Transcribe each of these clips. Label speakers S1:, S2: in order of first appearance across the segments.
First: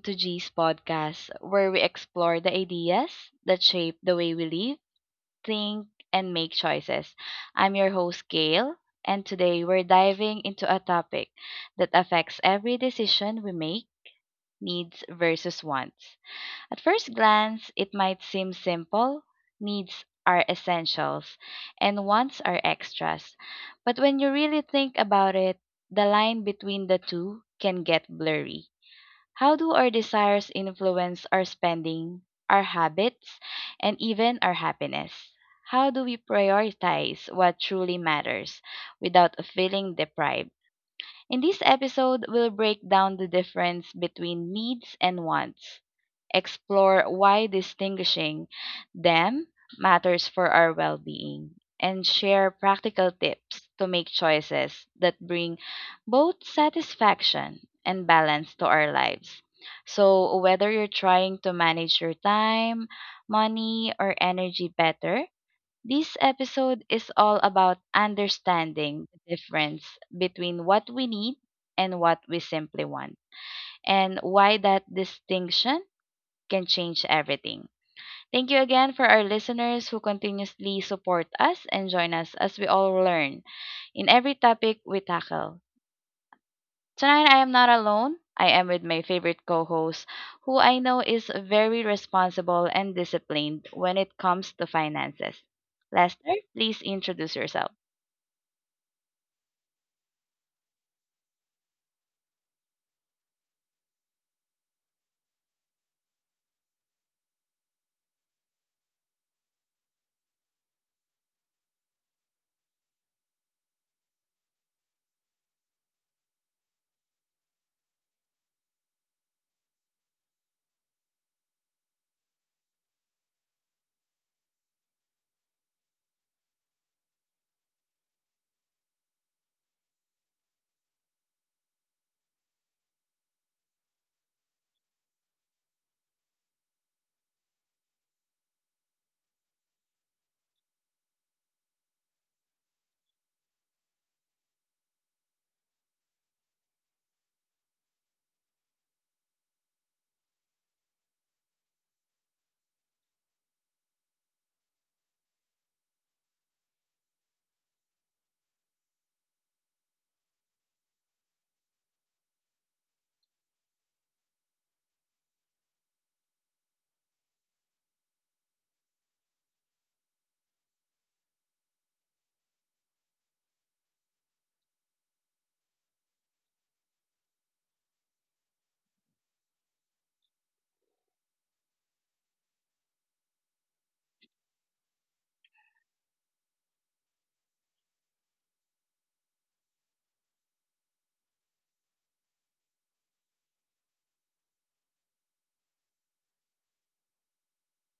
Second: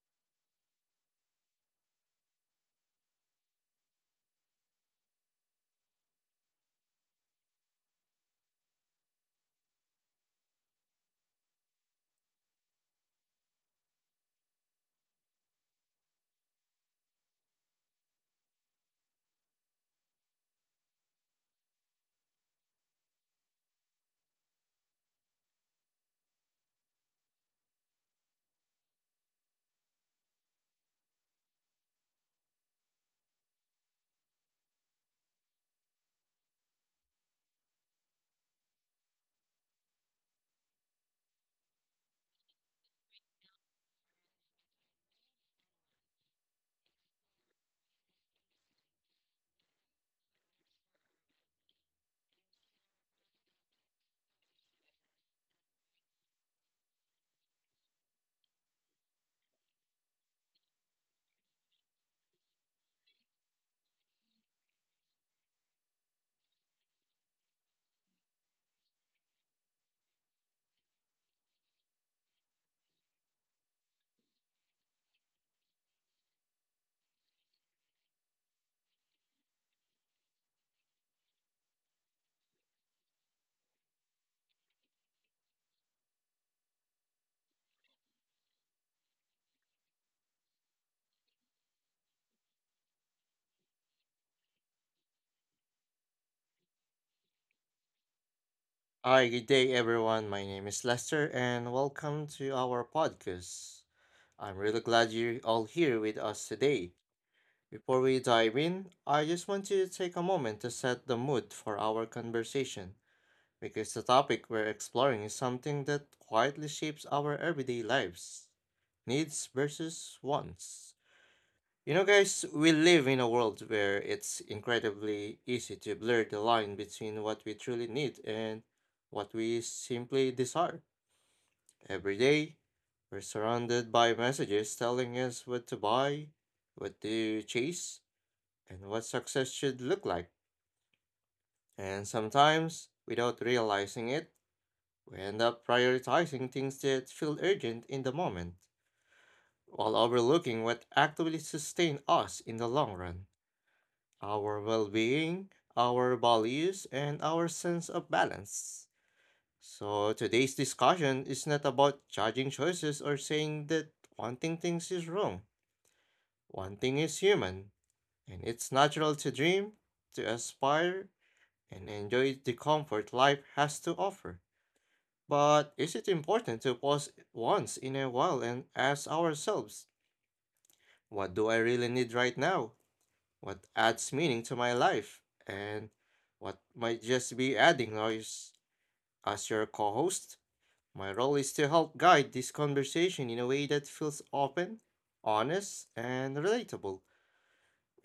S1: to G's podcast, where we explore the ideas that shape the way we live, think, and make choices. I'm your host, Gail, and today we're diving into a topic that affects every decision we make needs versus wants. At first glance, it might seem simple needs are essentials, and wants are extras. But when you really think about it, the line between the two can get blurry. How do our desires influence our spending, our habits, and even our happiness? How do we prioritize what truly matters without feeling deprived? In this episode, we'll break down the difference between needs and wants, explore why distinguishing them matters for our well being, and share practical tips to make choices that bring both satisfaction and balance to our lives. So, whether you're trying to manage your time, money, or energy better, this episode is all about understanding the difference between what we need and what we simply want, and why that distinction can change everything. Thank you again for our listeners who continuously support us and join us as we all learn in every topic we tackle. Tonight, I am not alone. I am with my favorite co host, who I know is very responsible and disciplined when it comes to finances. Lester, please introduce yourself.
S2: Hi, good day everyone. My name is Lester and welcome to our podcast. I'm really glad you're all here with us today. Before we dive in, I just want to take a moment to set the mood for our conversation because the topic we're exploring is something that quietly shapes our everyday lives: needs versus wants. You know, guys, we live in a world where it's incredibly easy to blur the line between what we truly need and what we simply desire. Every day, we're surrounded by messages telling us what to buy, what to chase, and what success should look like. And sometimes, without realizing it, we end up prioritizing things that feel urgent in the moment, while overlooking what actively sustain us in the long run: our well being, our values, and our sense of balance. So, today's discussion is not about judging choices or saying that wanting things is wrong. Wanting is human, and it's natural to dream, to aspire, and enjoy the comfort life has to offer. But is it important to pause once in a while and ask ourselves, what do I really need right now? What adds meaning to my life, and what might just be adding noise. As your co host, my role is to help guide this conversation in a way that feels open, honest, and relatable.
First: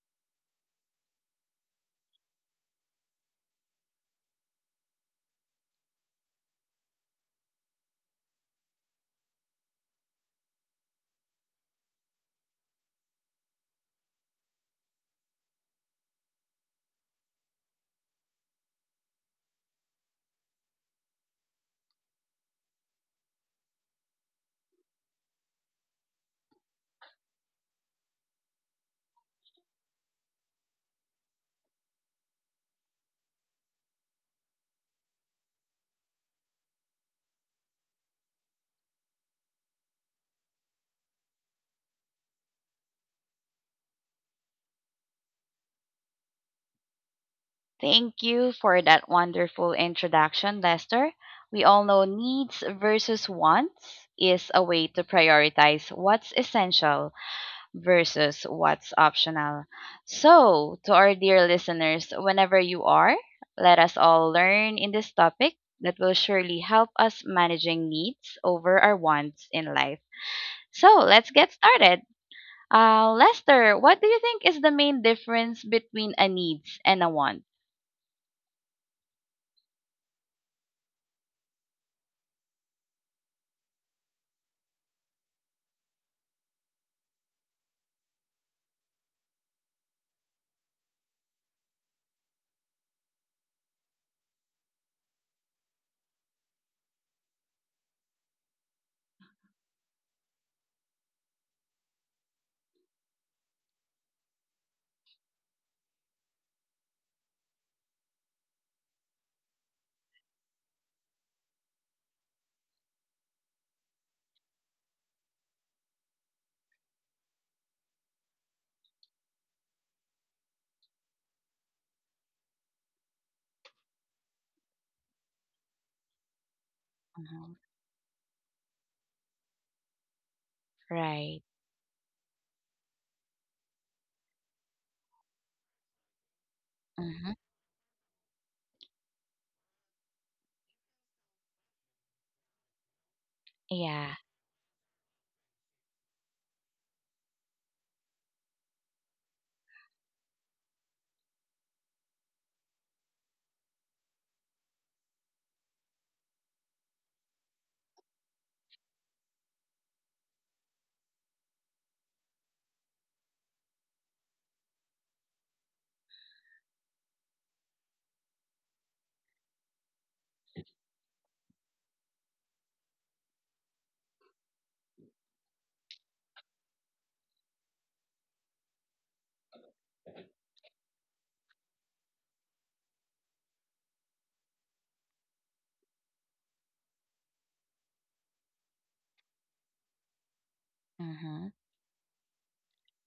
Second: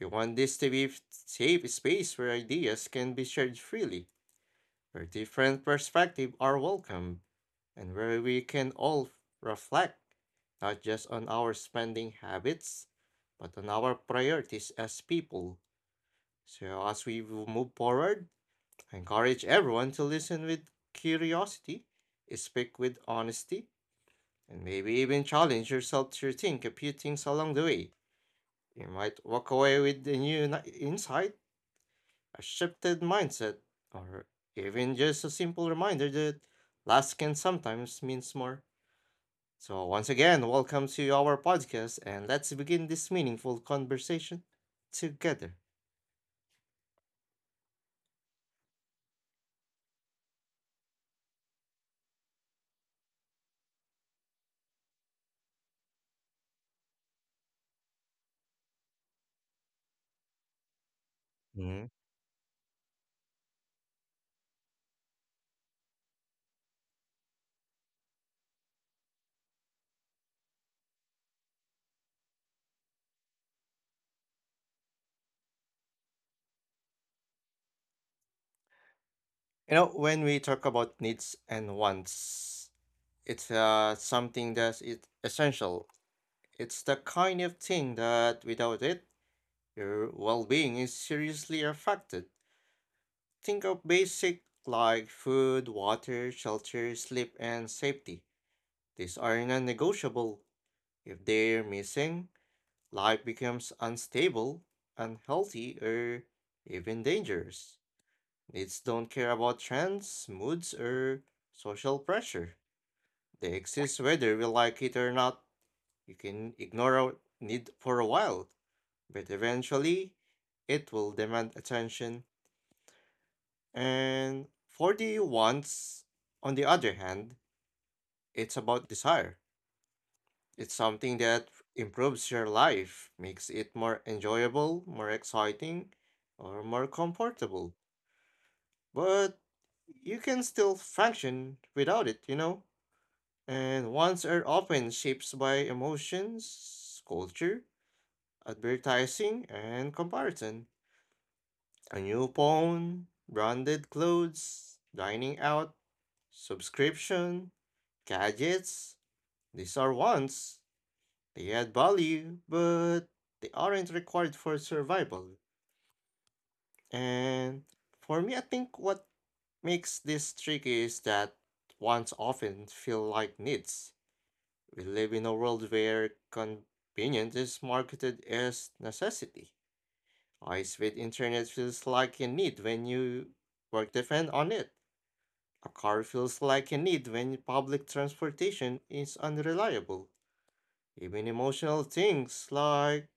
S2: We want this to be a safe space where ideas can be shared freely, where different perspectives are welcome, and where we can all reflect not just on our spending habits, but on our priorities as people. So, as we will move forward, I encourage everyone to listen with curiosity, speak with honesty, and maybe even challenge yourself to think a few things along the way. You might walk away with a new insight, a shifted mindset, or even just a simple reminder that less can sometimes mean more. So, once again, welcome to our podcast, and let's begin this meaningful conversation together.
S1: Thank you for that wonderful introduction, Lester. We all know needs versus wants is a way to prioritize what's essential versus what's optional. So, to our dear listeners, whenever you are, let us all learn in this topic that will surely help us managing needs over our wants in life. So, let's get started. Lester, what do you think is the main difference between a needs and a want?
S2: You know, when we talk about needs and wants, it's something that's it essential. It's the kind of thing that without it, your well-being is seriously affected. Think of basic like food, water, shelter, sleep, and safety. These are non-negotiable. If they're missing, life becomes unstable, unhealthy, or even dangerous. Needs don't care about trends, moods, or social pressure. The exist whether we like it or not. You can ignore our need for a while, but eventually it will demand attention. And for the wants, on the other hand,
S1: Mhm.
S2: it's about desire. It's something that
S1: Right.
S2: improves your life, makes it more enjoyable, more exciting, or more
S1: Mhm.
S2: comfortable. But you can still function without it, you know? And wants
S1: Yeah.
S2: are often shaped by emotions, culture, advertising and comparison. A new phone, branded clothes, dining out, subscription, gadgets. These are wants. They add value, but they aren't required for survival. And for me, I think what makes this tricky is that wants often feel like needs. We live in a world where convenience is marketed as necessity. High-speed internet feels like a need when you work depend on it. A car feels like a need when public transportation is unreliable. Even
S1: Mhm.
S2: emotional things like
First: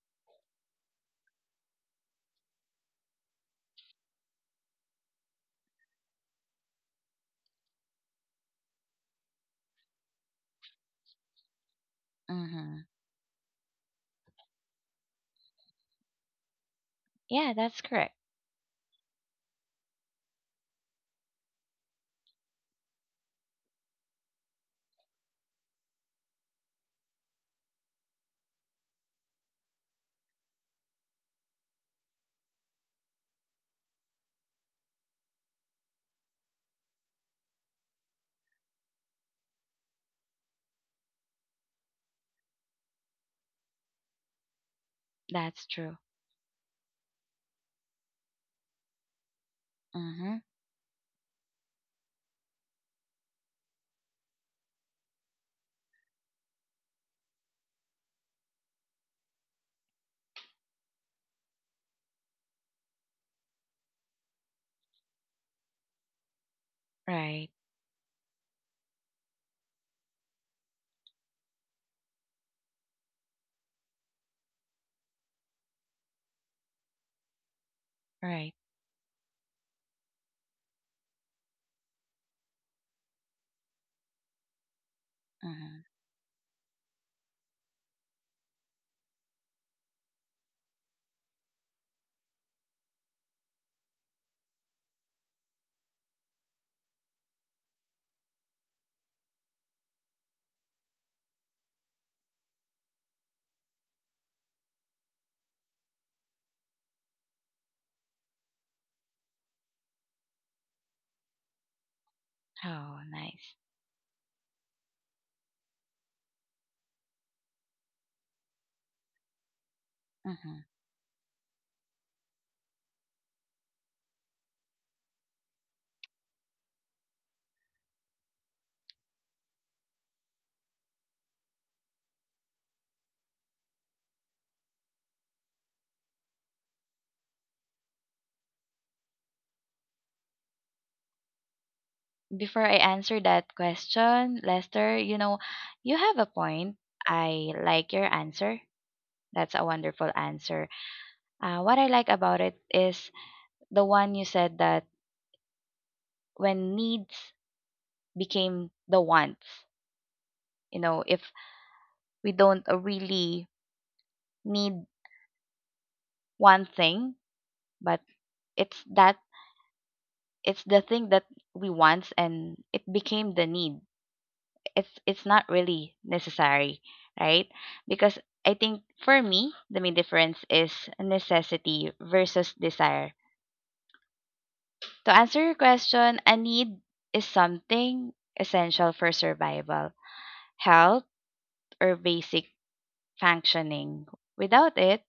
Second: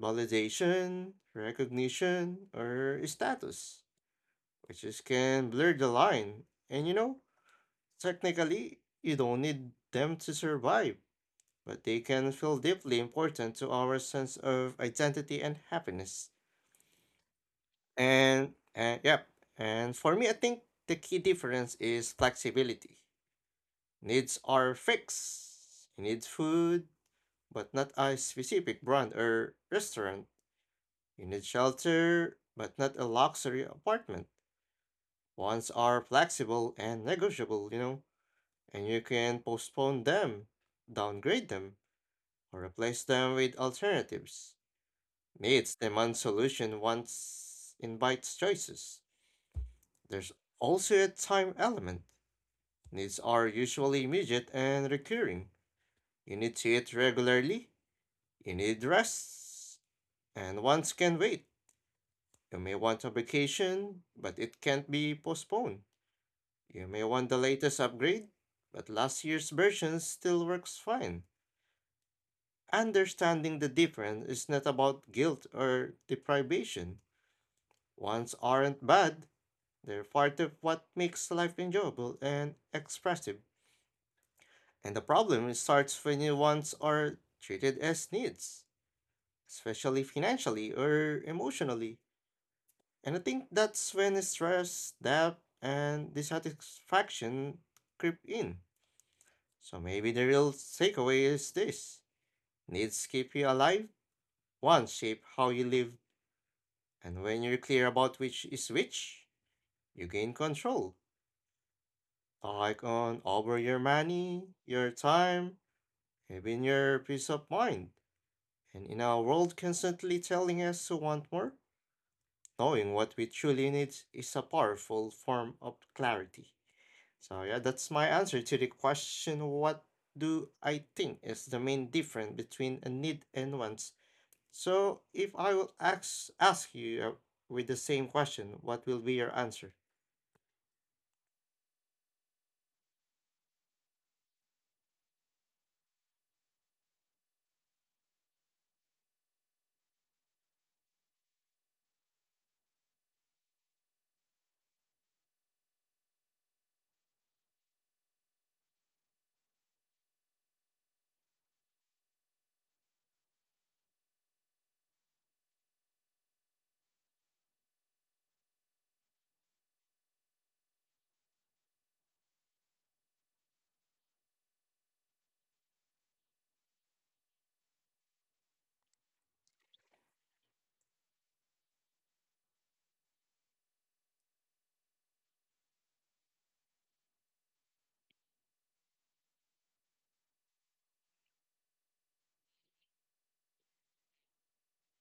S2: validation, recognition, or status, which is can blur the line. And you know, technically, you don't need them to survive, but they can feel
S1: Mhm.
S2: deeply important to our sense of identity and happiness.
S1: Yeah, that's correct.
S2: And yep. And for me, I think the key difference is flexibility. Needs are fixed. You need food, but not a specific brand or restaurant. You need shelter, but not a luxury apartment. Wants are flexible and negotiable, you know, and you can postpone them, downgrade them, or replace them with alternatives.
S1: That's
S2: Needs
S1: true.
S2: demand solution, wants invites choices. There's
S1: Mhm.
S2: also a time element. Needs are usually immediate and recurring. You need to eat regularly, you need rest, and wants can wait. You may want a vacation, but it can't be postponed. You may want the
S1: Right.
S2: latest upgrade, but last year's version still works fine. Understanding the difference is not about guilt or deprivation. Wants
S1: Right.
S2: aren't bad, they're part of what makes life enjoyable and expressive. And the problem
S1: Mhm.
S2: starts when your wants are treated as needs, especially financially or emotionally. And I think that's when stress, doubt, and dissatisfaction creep in. So maybe the real takeaway is this: needs keep you alive, wants shape how you live, and when you're clear about which is which, you gain control. Like
S1: Oh,
S2: on
S1: nice.
S2: over your money, your time, even your peace of mind. And in our world constantly
S1: Mhm.
S2: telling us to want more, knowing what we truly need is a powerful form of clarity. So, yeah, that's my answer to the question what do I think is the main difference between a need and wants? So, if I will ask you with the same question, what will be your answer?
S1: Before I answer that question, Lester, you know, you have a point. I like your answer. That's a wonderful answer. What I like about it is the one you said that when needs became the wants. You know, if we don't really need one thing, but it's that it's the thing that we want and it became the need. It's not really necessary, right? Because I think for me, the main difference is necessity versus desire. To answer your question, a need is something essential for survival, health, or basic functioning. Without it,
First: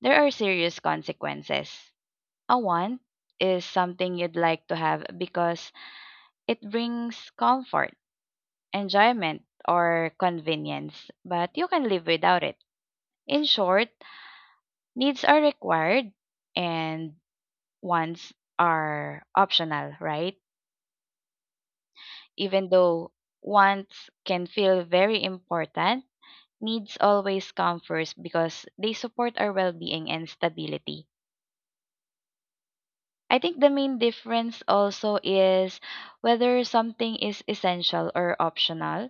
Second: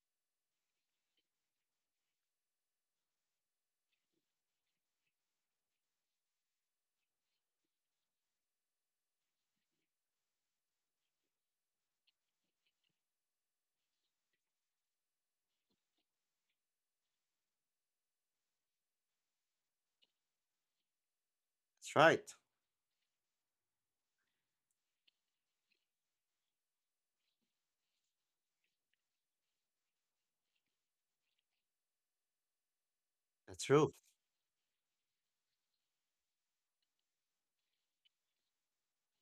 S1: there are serious consequences. A want is something you'd like to have because it brings comfort enjoyment, or convenience, but you can live without it. In short, needs are required and wants are optional, right?
S2: That's right.
S1: Even though wants can feel very important, needs always come first because they support our well being and stability. I
S2: That's
S1: think the
S2: true.
S1: main difference also is whether something is essential or optional.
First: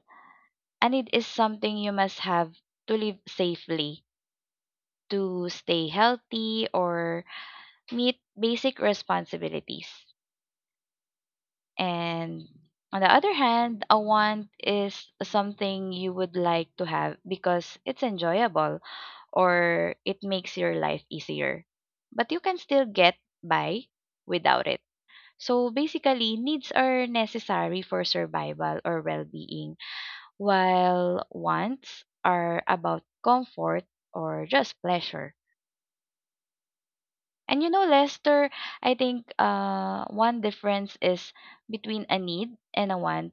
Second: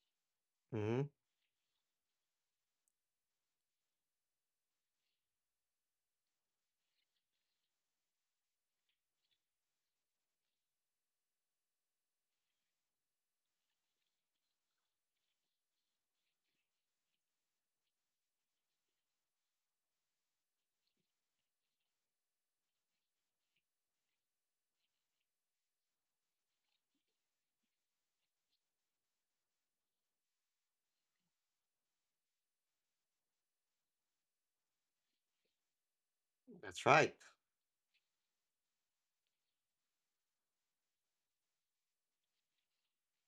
S1: A
S2: hmm
S1: need is something you must have to live safely to stay healthy or meet basic responsibilities. And on the other hand, a want is something you would like to have because it's enjoyable or it makes your life easier. But you can still get by without it. So basically, needs are necessary for survival or well being, while wants are about comfort or just pleasure.
S2: That's right.
S1: And you know, Lester, I think one difference is between a need and a want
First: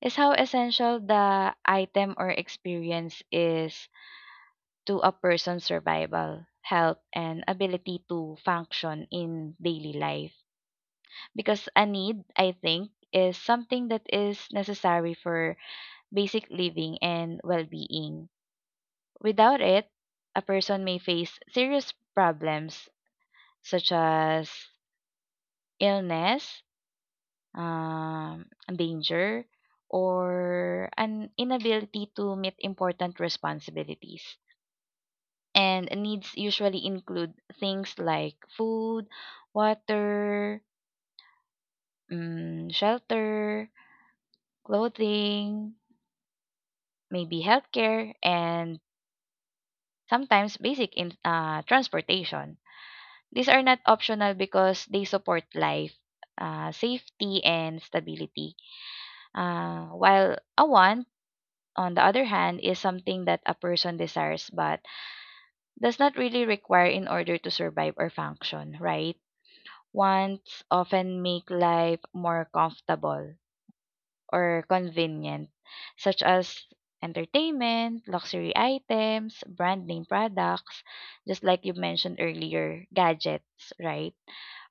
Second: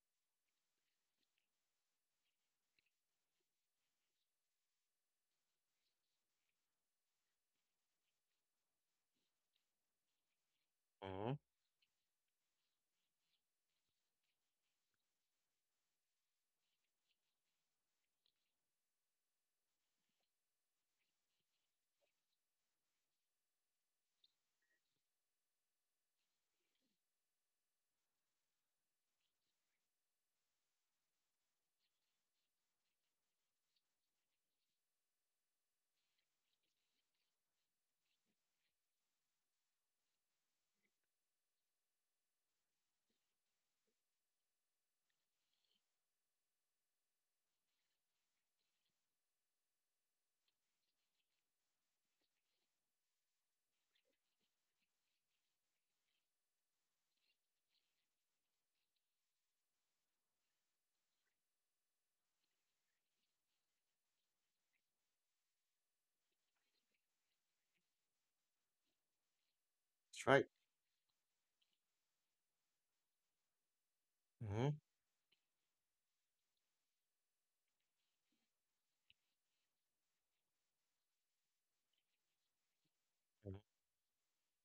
S1: is how essential the item or experience is to a person's survival, health, and ability to function in daily life.
S2: hmm
S1: Because a need, I think, is something that is necessary for basic living and well being. Without it, a person may face serious problems such as illness, um, danger, or an inability to meet important responsibilities. And needs usually include things like food, water, shelter, clothing, maybe healthcare, and sometimes basic transportation. These are not optional because they support life, safety, and stability. While a want on the other hand, is something that a person desires but does not really require in order to survive or function, right?
S2: That's right.
S1: Wants often make life more comfortable or
S2: hmm
S1: convenient, such as entertainment, luxury items, brand name products, just like you mentioned earlier, gadgets, right?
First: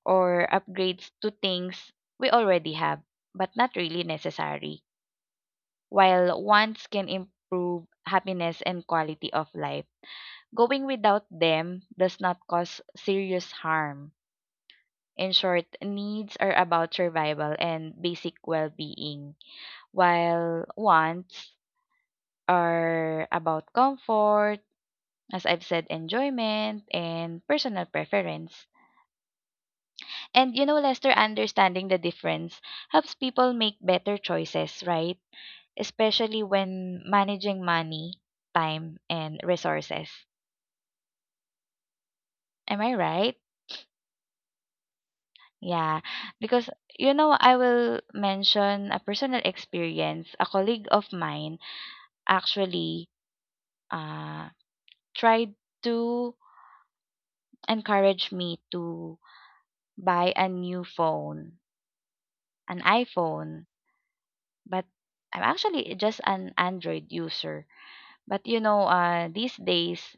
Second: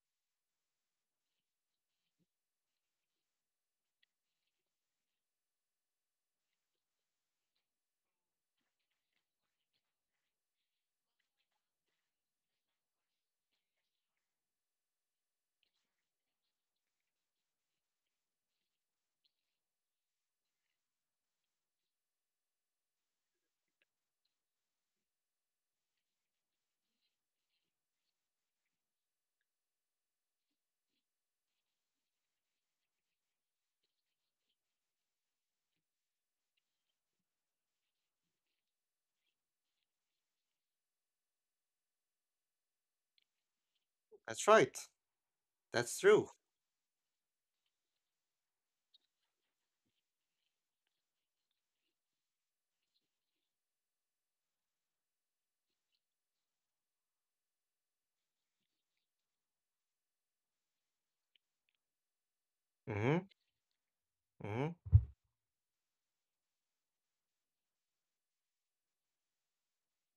S1: Or upgrades to things we already have, but not really necessary while wants can improve happiness and quality of life. Going without them does not cause serious harm. In short, needs are about survival and basic well being, while wants are about comfort, as I've said, enjoyment, and personal preference. And you know, Lester, understanding the difference helps people make better choices, right? Especially when managing money, time, and resources. Am I right?
S2: That's right. That's
S1: Yeah,
S2: true.
S1: because you know, I will mention a personal experience. A colleague of mine actually uh, tried to encourage me to buy a new phone, an
S2: hmm
S1: iPhone, but
S2: hmm
S1: I'm actually just an Android user. But you know, these days,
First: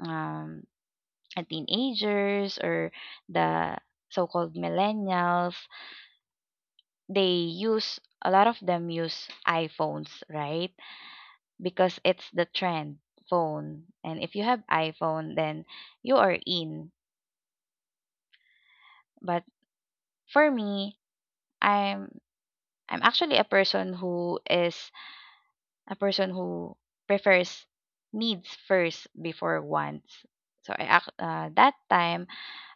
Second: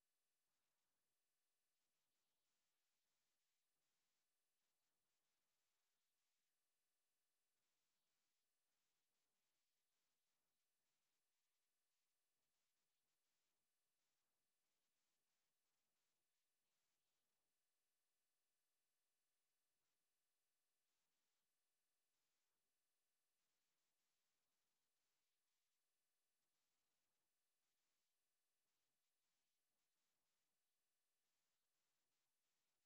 S1: um, teenagers or the so-called millennials, they use a lot of them use iPhones, right? Because it's the trend phone, and if you have iPhone then you are in. But for me, I'm I'm actually a person who prefers needs first before wants. So that time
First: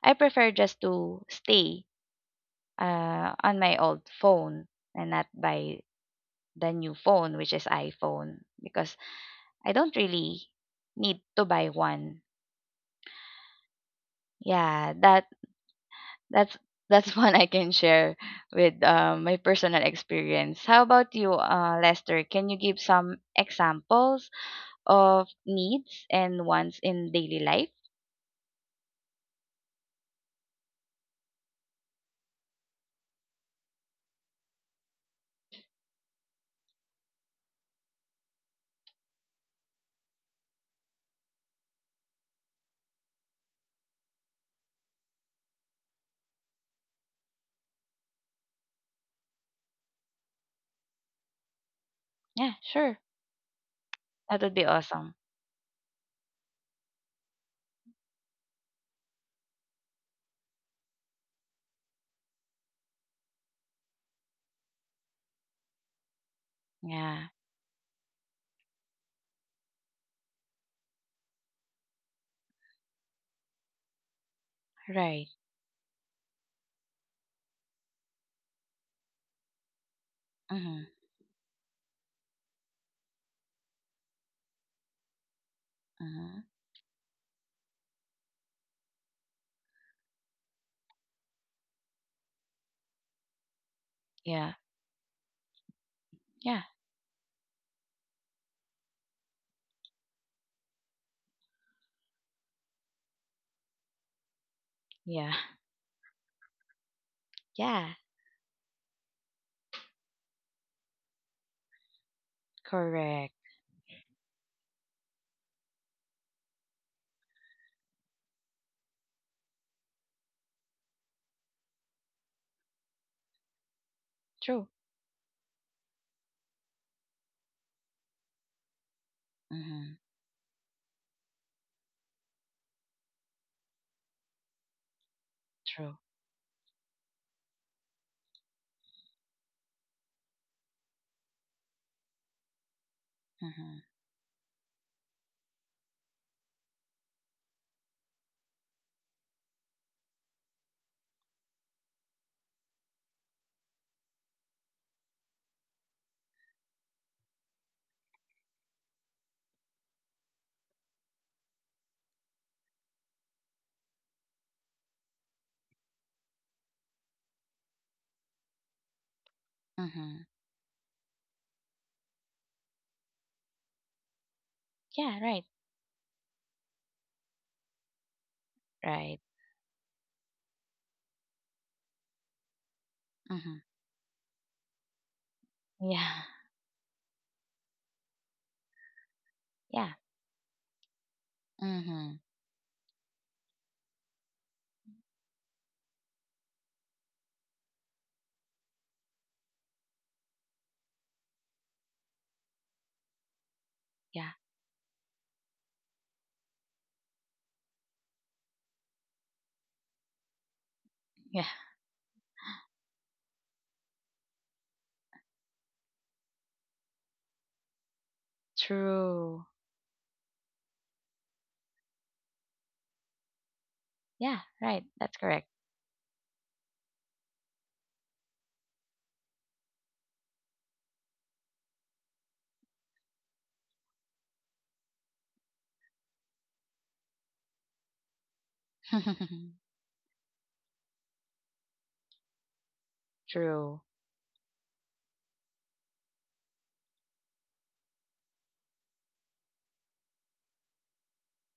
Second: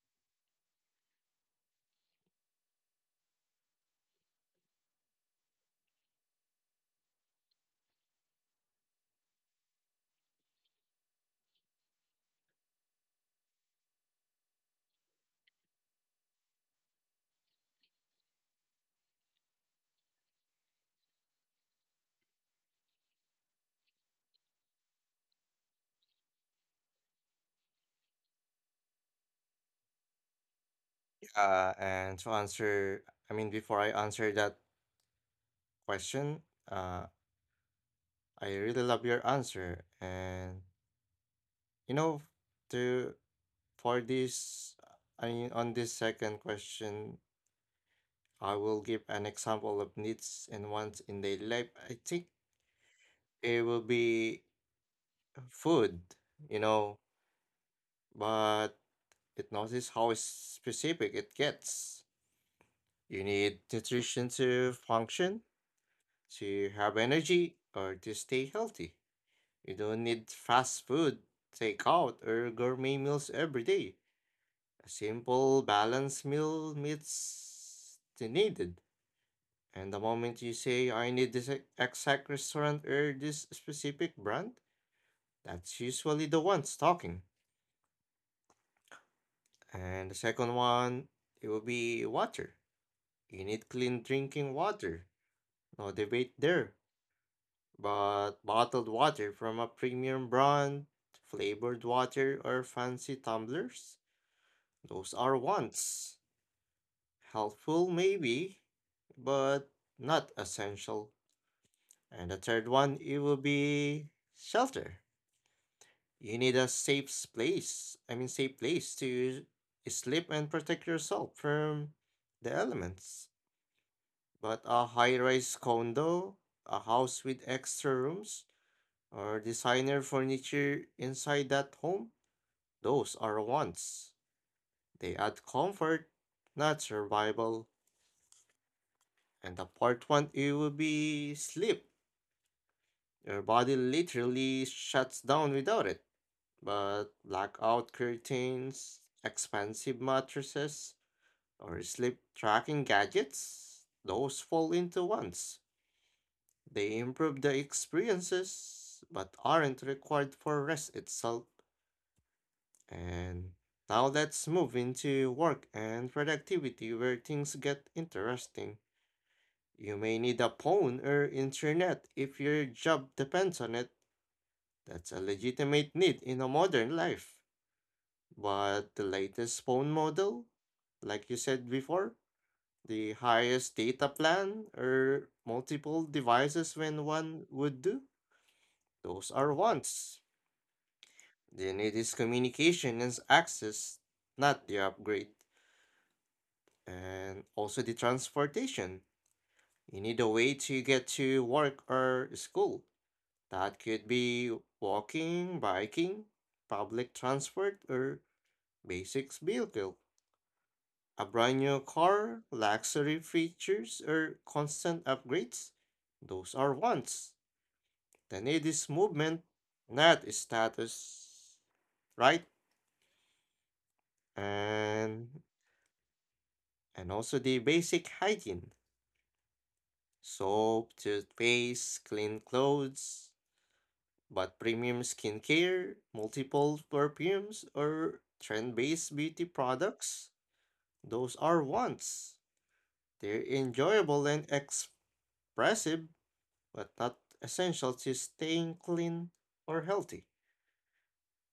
S1: I prefer just to stay on my old phone and not by the new phone, which is iPhone, because I don't really need to buy one. Yeah, that's that's one I can share with my personal experience. How about you, Lester? Can you give some examples of needs and wants in daily life?
S2: and to answer, I mean, before I answer that question, uh, I really love your answer. And you know, to for this, I mean, on this second question, I will give an example of needs and wants in daily life. I think
S1: Yeah, sure.
S2: it will
S1: That
S2: be
S1: would be awesome.
S2: food, you know, but it notice how specific it gets. You need nutrition to function, to have
S1: Yeah,
S2: energy, or to stay healthy. You don't need fast food, takeout, or gourmet meals every day. A
S1: right.
S2: simple, balanced meal meets the needed. And the moment you
S1: Mm-hmm,
S2: say, I need this exact restaurant or this specific brand, that's usually the
S1: mm-hmm.
S2: ones talking. And the second one, it will be water. You need clean
S1: Yeah,
S2: drinking water. No debate
S1: yeah,
S2: there. But bottled water from a premium brand, flavored water, or fancy tumblers? Those
S1: yeah,
S2: are wants. Helpful,
S1: yeah.
S2: maybe, but not essential. And the third one, it
S1: Correct.
S2: will be shelter. You need a safe place, I mean, safe place to sleep and protect yourself from the elements. But
S1: True.
S2: a high rise condo, a house with extra rooms, or
S1: Mm-hmm.
S2: designer furniture inside that home, those are wants. They add
S1: True.
S2: comfort, not survival. And the part one, it will be sleep. Your
S1: Mm-hmm.
S2: body literally shuts down without it. But blackout curtains, expensive mattresses, or sleep tracking gadgets, those fall into ones. They improve the experiences, but aren't required for rest itself. And now let's move into work and productivity where things get interesting. You
S1: Mm-hmm.
S2: may need a phone or internet if your job depends on it. That's
S1: Yeah,
S2: a
S1: right.
S2: legitimate need in a modern life. But the
S1: Right.
S2: latest phone model, like you said before, the
S1: Mm-hmm.
S2: highest data plan or multiple
S1: Yeah.
S2: devices when one would do, those are
S1: Yeah.
S2: wants. The need
S1: Mm-hmm.
S2: is communication and access, not the upgrade. And also the transportation. You need a way to get to work or school. That could
S1: Yeah.
S2: be walking, biking, public transport, or basic vehicle. A
S1: Yeah.
S2: brand new car, luxury features, or constant upgrades. Those are wants. The need is
S1: True.
S2: movement, not status. Right?
S1: Yeah, right. That's
S2: And
S1: correct.
S2: and also the basic hygiene. Soap, toothpaste, clean clothes, but premium skincare, multiple perfumes, or trend based beauty products, those are wants. They're
S1: True.
S2: enjoyable and expressive, but not essential to staying clean or healthy.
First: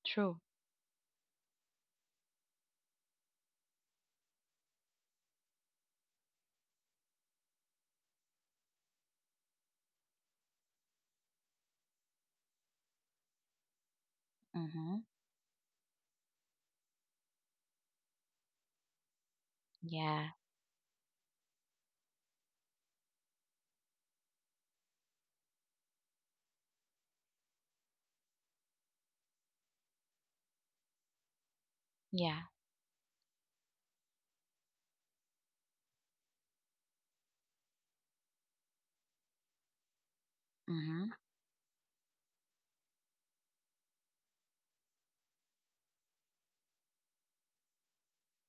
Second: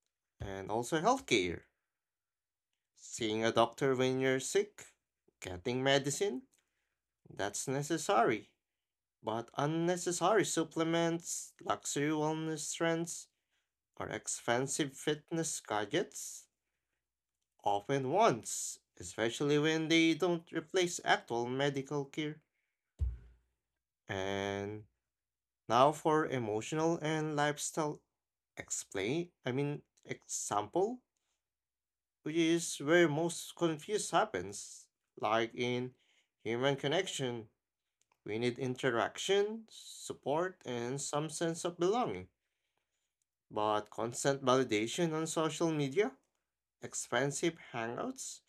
S1: True.
S2: And also healthcare. Seeing a doctor when you're sick, getting medicine, that's necessary. But unnecessary supplements, luxury wellness trends, or expensive
S1: Mm-hmm.
S2: fitness gadgets often wants, especially when they
S1: Yeah.
S2: don't replace actual medical care. And now for emotional and lifestyle explain, I mean, example, which
S1: Yeah.
S2: is where most confuse happens. Like in human connection, we need interaction, support, and
S1: Mm-hmm.
S2: some sense of belonging. But constant validation on social media, expensive hangouts,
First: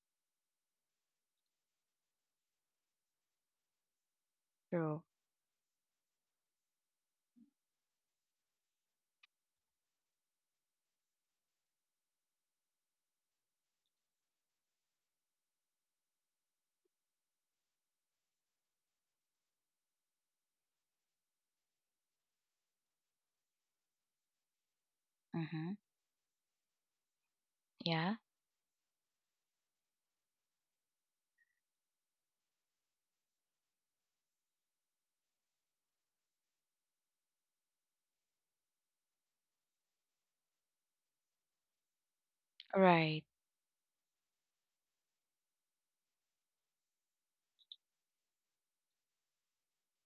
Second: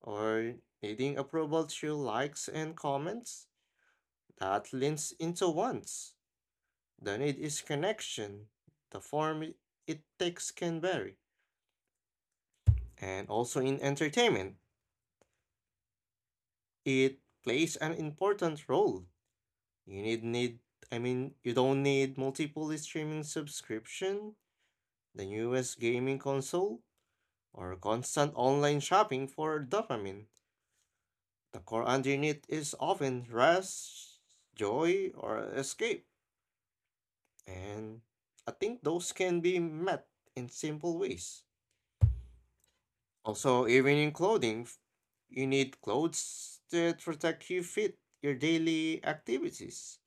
S2: or needing approval through likes and comments, that
S1: True.
S2: leans into wants. The need is connection. The form it takes can vary. And also in entertainment, it plays an important role. You need need I mean you don't need multiple streaming subscription, the
S1: Mm-hmm.
S2: newest gaming console, or
S1: Yeah.
S2: constant online shopping for dopamine. The core underneath is often rest, joy, or escape. And I think those can be met in simple ways.
S1: Right.
S2: Also, even in clothing, you need clothes that protect you fit your daily activities.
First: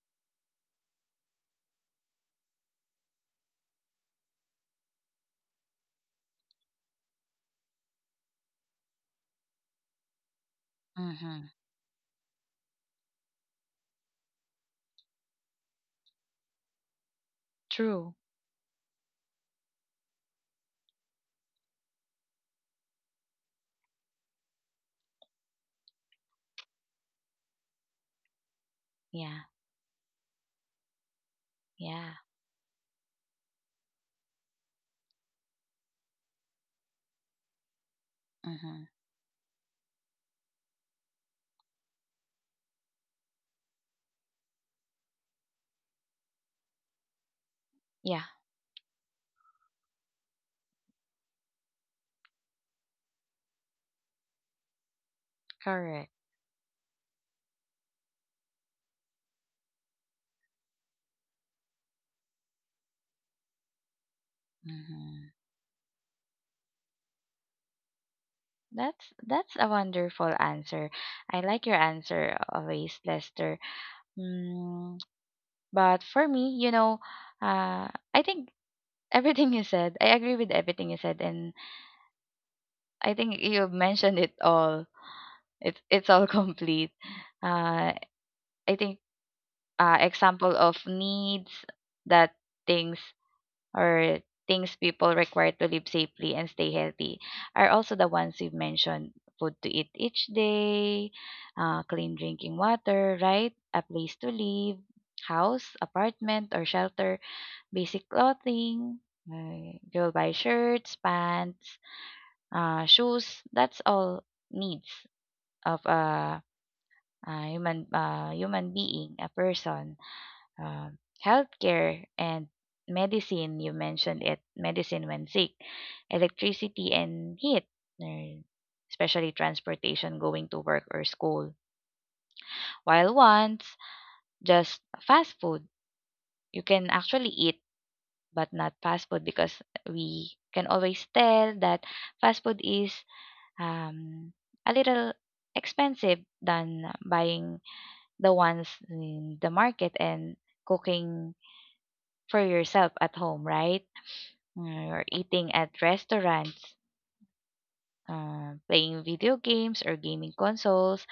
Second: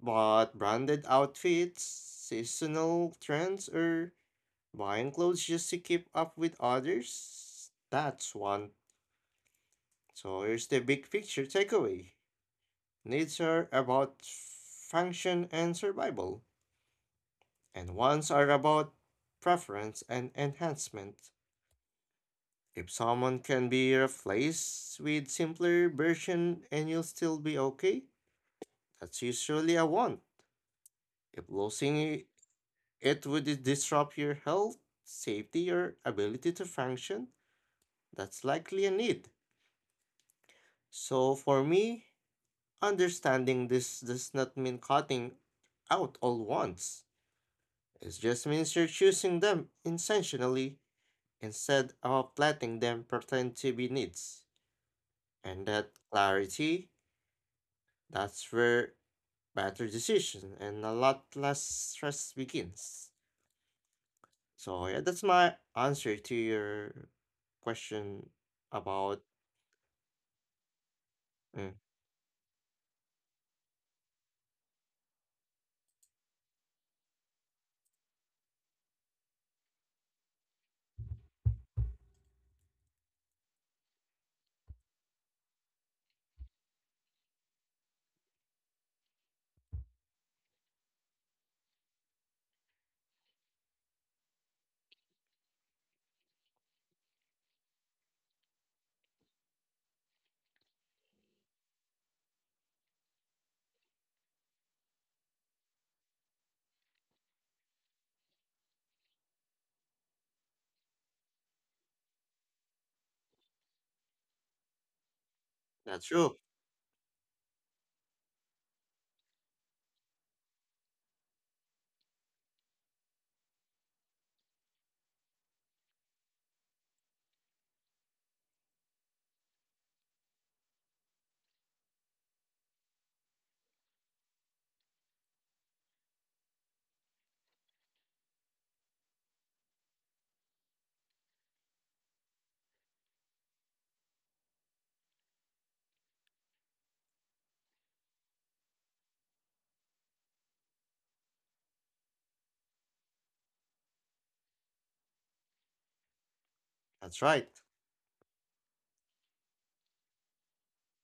S2: But branded outfits, seasonal trends, or buying clothes just to keep up with others, that's one. So here's the big picture
S1: Mm-hmm.
S2: takeaway. Needs are about function and survival, and
S1: True.
S2: wants are about preference and enhancement. If someone can be replaced with simpler version and you'll still be okay, that's
S1: Yeah.
S2: usually a one. If losing
S1: Yeah.
S2: it would disrupt your health, safety, or ability to function, that's likely
S1: Mm-hmm.
S2: a need. So for me, understanding this does not mean cutting out all wants. It
S1: Yeah.
S2: just means you're choosing them intentionally instead of letting them pretend to be needs. And that
S1: Correct.
S2: clarity, that's where better decision, and a lot less stress begins. So yeah, that's
S1: Mm-hmm.
S2: my answer to your question
S1: That's
S2: about.
S1: that's a wonderful answer. I like
S2: Mm,
S1: your answer always, Lester. Mm. But for me, you know, uh, I think everything you said, I agree with everything you said, and I think you mentioned it all. It's all complete. Uh, I think example of needs that things or things people require to live safely and stay healthy are also the ones you mentioned. Food to eat each day, clean drinking water, right? A place to live, house, apartment, or shelter. Basic clothing, you'll buy shirts, pants, shoes. That's all needs of
S2: that's true.
S1: a human being, a person. Um Healthcare and medicine. You mentioned it. Medicine when sick, electricity and heat. uh, Especially transportation going to work or school. While once just fast food, you can actually eat but not fast food because we can always tell that fast food is um, a little expensive than buying the ones in the market and cooking for yourself at home, right? Mm. Or eating at restaurants,
S2: That's right.
S1: playing video games or gaming consoles,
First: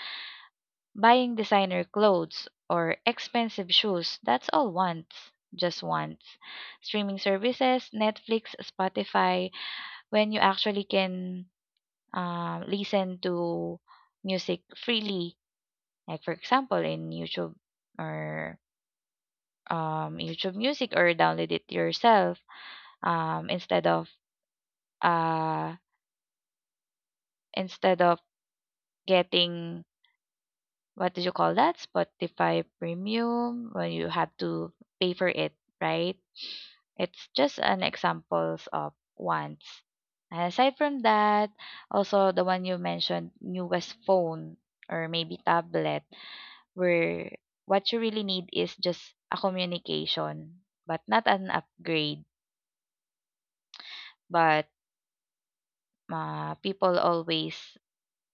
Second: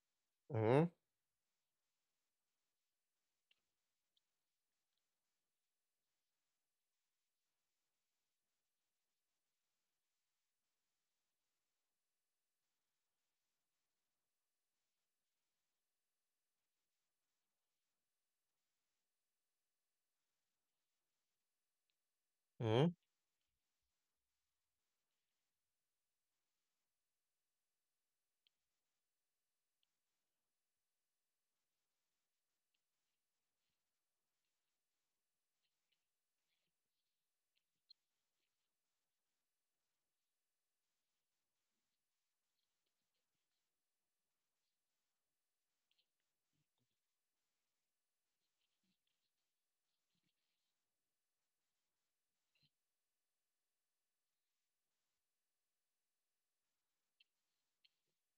S2: hmm
S1: buying designer clothes or expensive shoes. That's all once, just once. Streaming services, Netflix, Spotify, when you actually can listen to music freely, like for example in YouTube, or YouTube Music, or download it yourself,
S2: hmm
S1: um, instead of uh, instead of getting what do you call that? Spotify Premium, when you have to pay for it, right? It's just an examples of wants. And aside from that, also the one you mentioned, newest phone or maybe tablet, where what you really need is just a communication, but not an upgrade. But people always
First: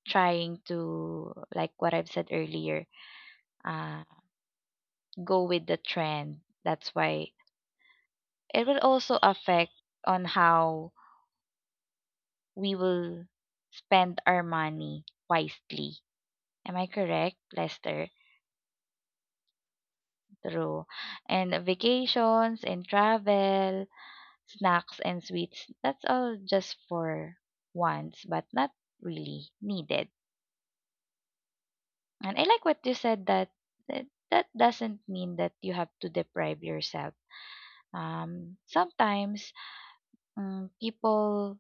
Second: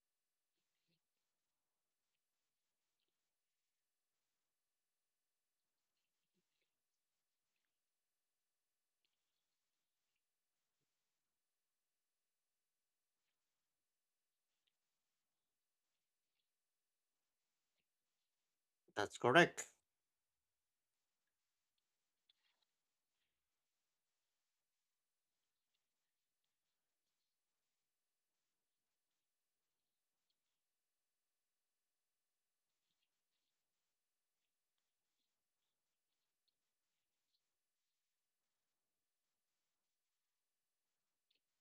S1: trying to, like what I've said earlier, uh, go with the trend. That's why it will also affect on how we will spend our money wisely. Am I correct, Lester?
S2: That's correct.
S1: True. And vacations and travel, snacks and sweets, that's all just for wants, but not really needed. And I like what you said that that doesn't mean that you have to deprive yourself. Sometimes people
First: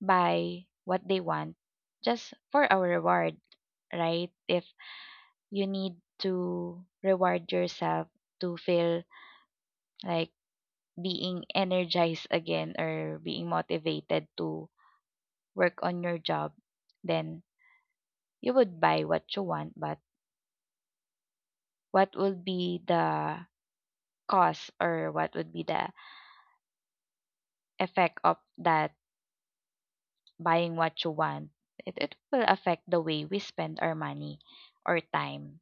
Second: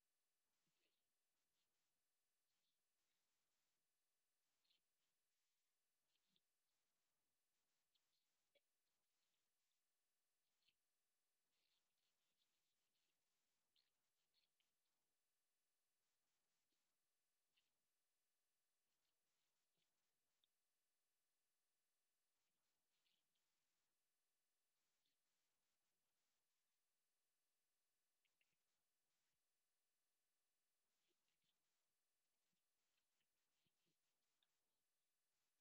S1: buy what they want just for a reward, right? If you need to reward yourself to feel like being energized again or being motivated to work on your job, then you would buy what you want, but what would be the cost or what would be the effect of that buying what you want? It will affect the way we spend our money or time,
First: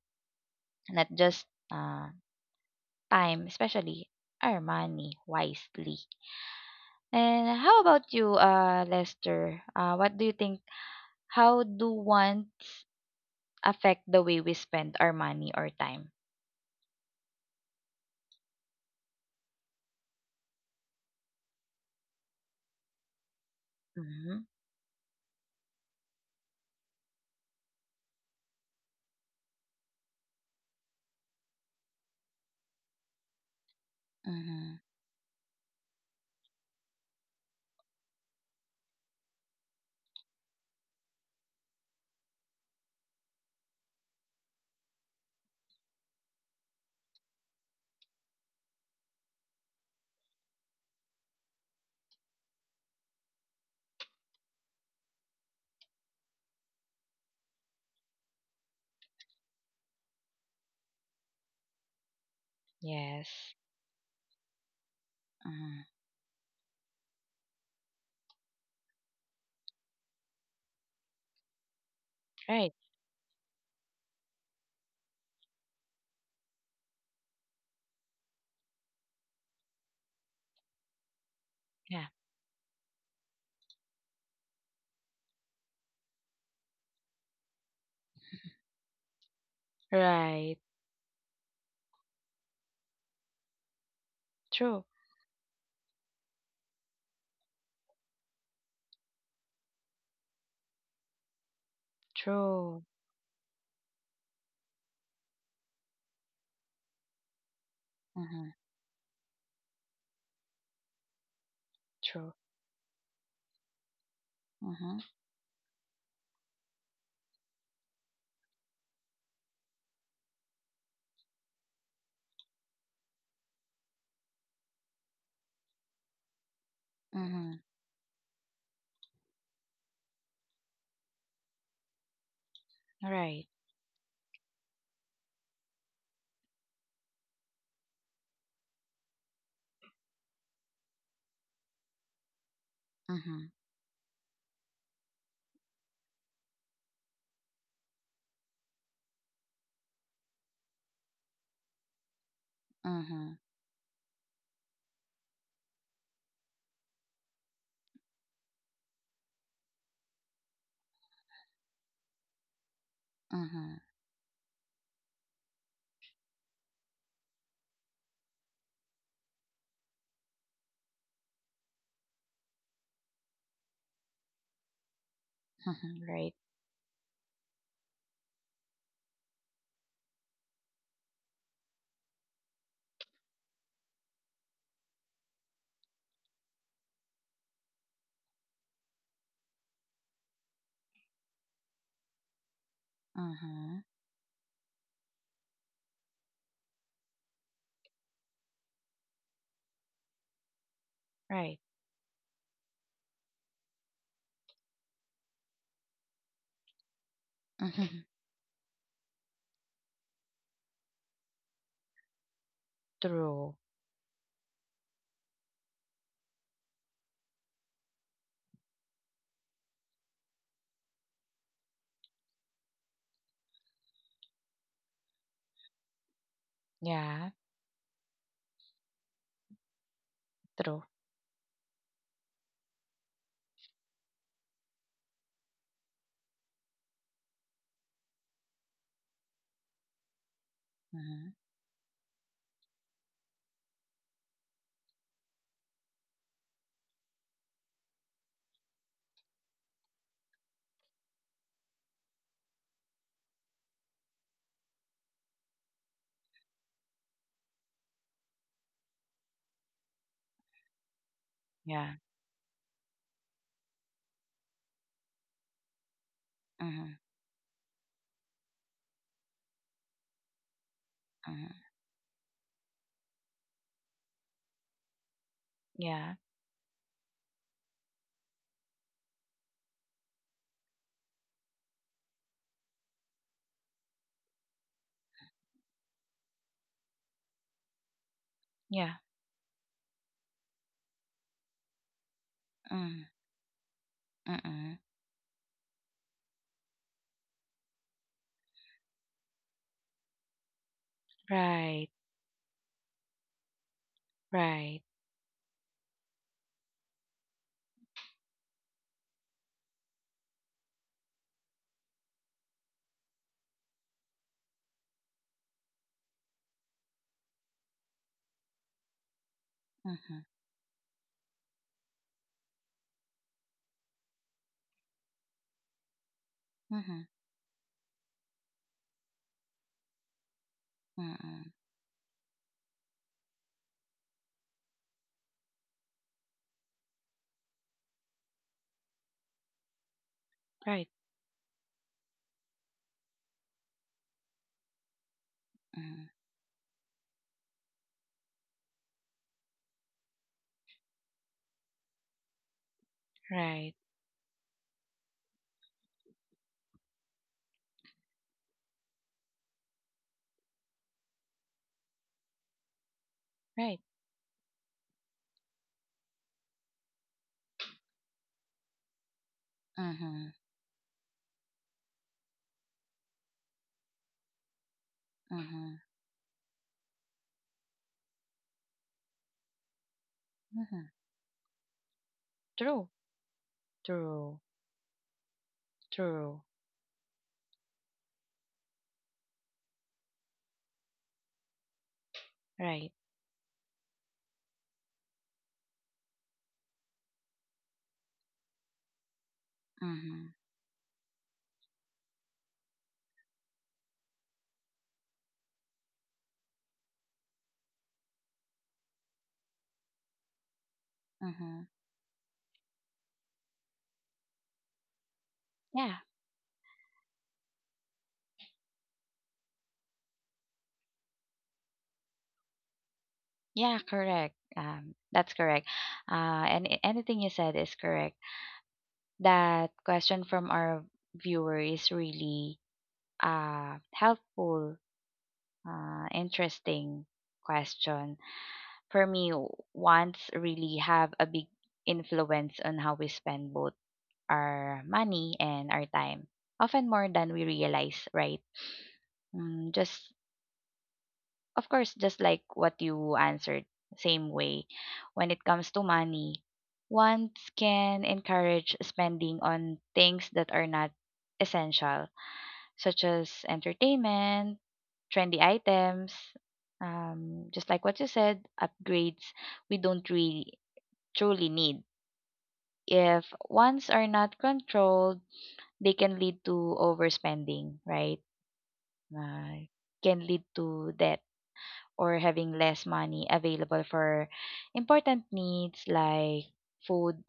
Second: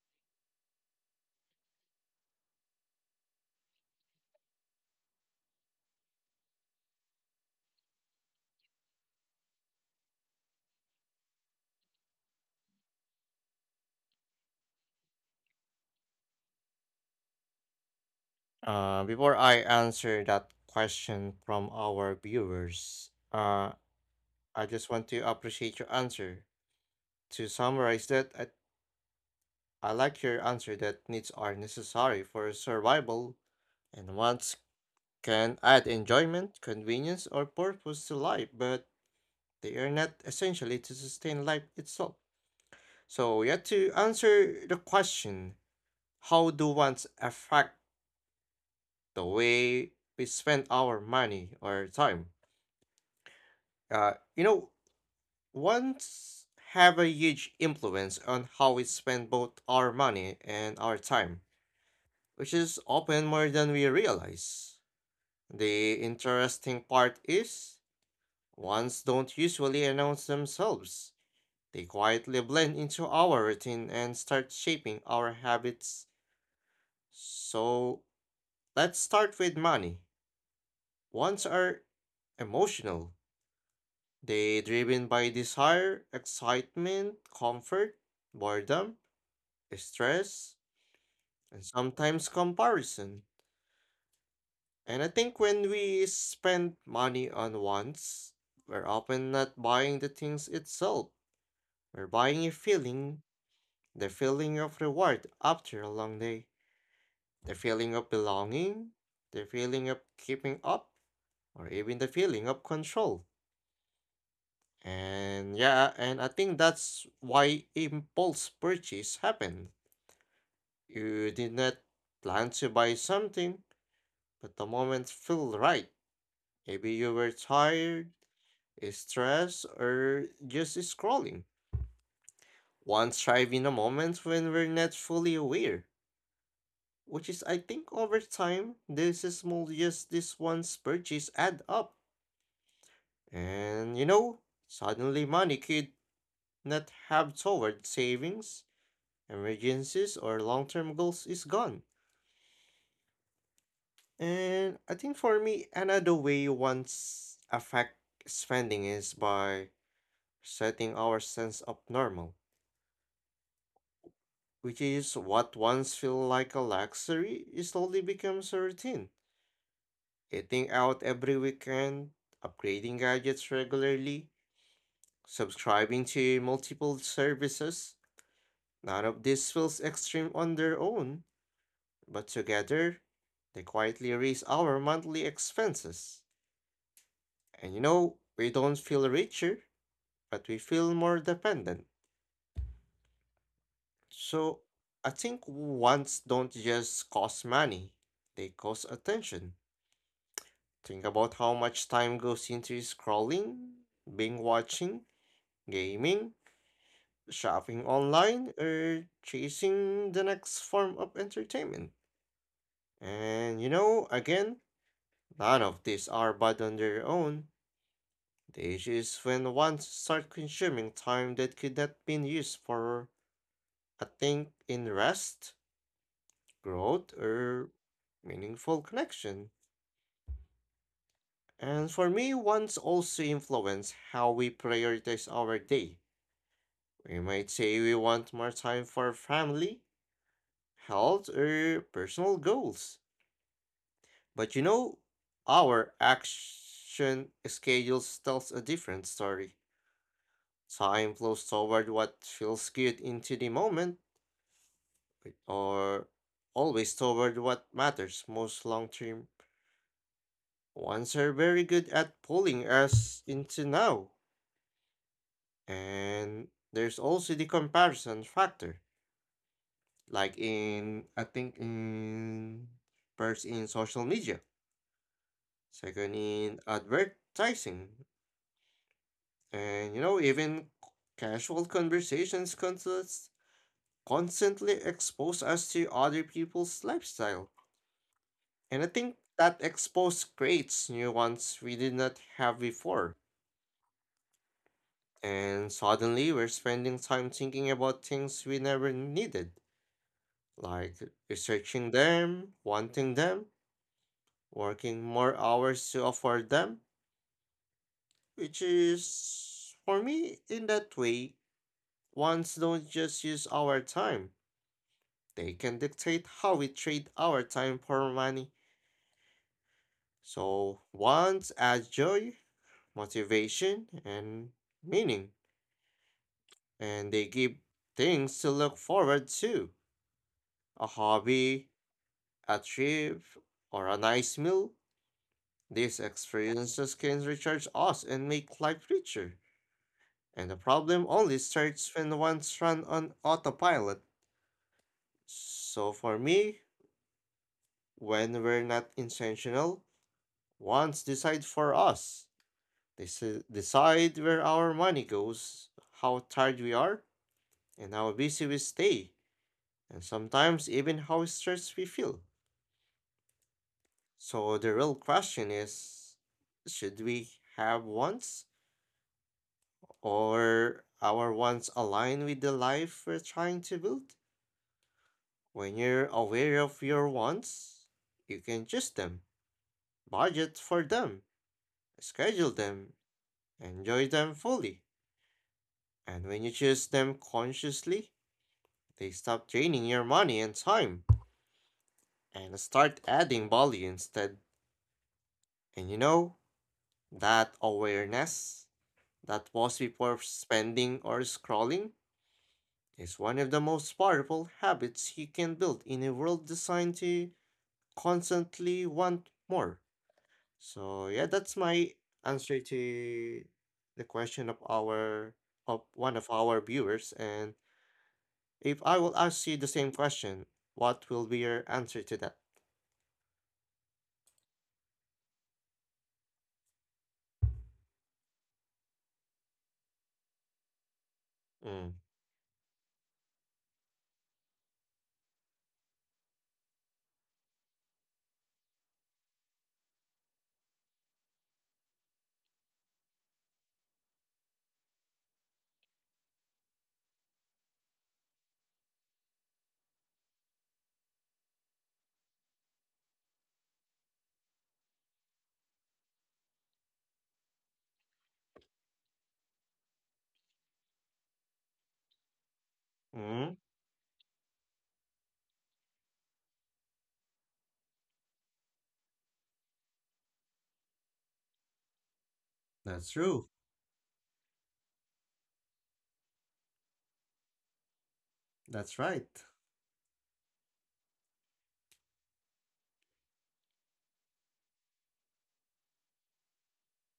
S1: not just uh, time, especially our money wisely. And how about you, Lester? What do you think? How do wants affect the way we spend our money or time?
S2: Before I answer that question from our viewers,
S1: Mm-hmm.
S2: I just want to appreciate your answer. To summarize that, I like your answer that needs are necessary for survival and once
S1: Mm-hmm.
S2: can add enjoyment, convenience, or purpose to life, but they are not essentially to sustain life itself. So, yeah, to answer the question, how do wants affect the way we spend our money or time? You know, wants have a huge influence on how we spend both our money and our time, which is often more
S1: Yes.
S2: than we realize.
S1: Mm-hmm.
S2: The interesting part is ones don't usually announce themselves. They quietly
S1: Right.
S2: blend into our routine and start shaping our habits. So let's start with money. Ones are
S1: Yeah.
S2: emotional. They driven by desire, excitement, comfort, boredom,
S1: Right.
S2: stress, and sometimes comparison.
S1: True.
S2: And I think when we spend money on wants, we're often not buying the things itself. We're buying a
S1: True.
S2: feeling. The feeling of reward after a long day, the feeling of
S1: Mm-hmm.
S2: belonging, the feeling of keeping up, or even the
S1: True.
S2: feeling of control.
S1: Mm-hmm.
S2: And yeah, and I think that's why impulse purchase happened. You did not plan to buy something, but the moment felt right. Maybe you were
S1: Mm-hmm.
S2: tired, stressed, or just scrolling. Once
S1: Right.
S2: thrive in a moment when we're not fully aware. Which is, I think, over time, this is small yes, this one's purchase add up.
S1: Mm-hmm.
S2: And you know, suddenly money could not have toward savings, emergencies, or long term goals is gone.
S1: Mm-hmm.
S2: And I think for me, another way once affect spending is by setting our sense of normal,
S1: Mm-hmm.
S2: which is what once feel like a luxury, it slowly becomes a routine. Eating out every weekend, upgrading gadgets regularly, subscribing
S1: Right.
S2: to multiple services. None of this feels extreme on their own, but together, they quietly raise our monthly expenses. And you know, we don't feel richer, but we feel more dependent.
S1: Mm-hmm.
S2: So, I think wants don't just cost money, they cost attention. Think about how
S1: Right.
S2: much time goes into scrolling, being watching, gaming, shopping
S1: Mm-hmm.
S2: online or chasing the next form of entertainment.
S1: True.
S2: And you know, again, none of these are bad on their own. The issue is when one starts consuming time that could not be used for a thing in rest, growth,
S1: Yeah.
S2: or meaningful connection.
S1: True.
S2: And for me, ones also influence how we prioritize our day. We might say we want more time for family,
S1: Mm-hmm.
S2: health, or personal goals. But you know, our action schedules tells a different story. Time flows toward what feels good into the moment, or always toward what matters most long term. Ones are very good
S1: Yeah.
S2: at pulling us into now. And
S1: Mhm,
S2: there's also the comparison factor, like in, I think,
S1: mhm.
S2: in first in social media,
S1: Yeah,
S2: second in advertising. And you know, even casual conversations constantly expose us to other people's lifestyle. And
S1: yeah.
S2: I think that expose creates new ones we did not have
S1: Mm,
S2: before.
S1: mm.
S2: And suddenly we're spending time thinking about things we never needed, like
S1: Right,
S2: researching them, wanting them,
S1: right.
S2: working more hours to afford them, which is, for me, in that way, ones don't just use our time. They can dictate how we trade our time for money.
S1: Mhm,
S2: So, wants add joy, motivation, and meaning,
S1: mhm,
S2: and they give things to look forward to, a
S1: mm.
S2: hobby, a trip, or a nice meal. These experiences can recharge us and make life richer. And the
S1: Right,
S2: problem only starts when one's run on autopilot. So,
S1: mm.
S2: for me, when we're not intentional, wants decide for us.
S1: Right,
S2: Decide where our money goes, how tired we are, and how busy we stay, and sometimes even how stressed we feel.
S1: right.
S2: So the real question is should we have wants,
S1: Mhm,
S2: or our wants align with the life we're trying to build?
S1: mhm,
S2: When you're aware of your wants, you can choose them, budget
S1: mhm.
S2: for them, schedule
S1: True,
S2: them, enjoy
S1: true,
S2: them fully. And
S1: true.
S2: when you choose them consciously, they stop draining your money and time and
S1: Right.
S2: start adding value instead. And you know, that awareness that was before
S1: Mhm,
S2: spending or scrolling is one of the most powerful habits you can build in a world designed to constantly want more. So yeah, that's
S1: mhm.
S2: my answer to the question of our of
S1: Yeah,
S2: one of our viewers and if I will ask you the same question, what will be your answer to that?
S1: yeah. Correct. That's correct. And anything you said is correct. That question from our viewer is
S2: Mm.
S1: really helpful, interesting question for me. Wants really have a big influence on how we spend both our money and our time, often more than we realize, right? Just, of course, just like what you answered, same way. When it comes to money, wants can encourage spending on things that are not essential, such as
S2: Mm.
S1: entertainment, trendy items, just like what you said, upgrades we don't really truly need.
S2: That's
S1: If
S2: true.
S1: ones are not controlled, they can lead to overspending, right?
S2: That's right.
S1: Uh, can lead to debt or having less money available for important needs like food,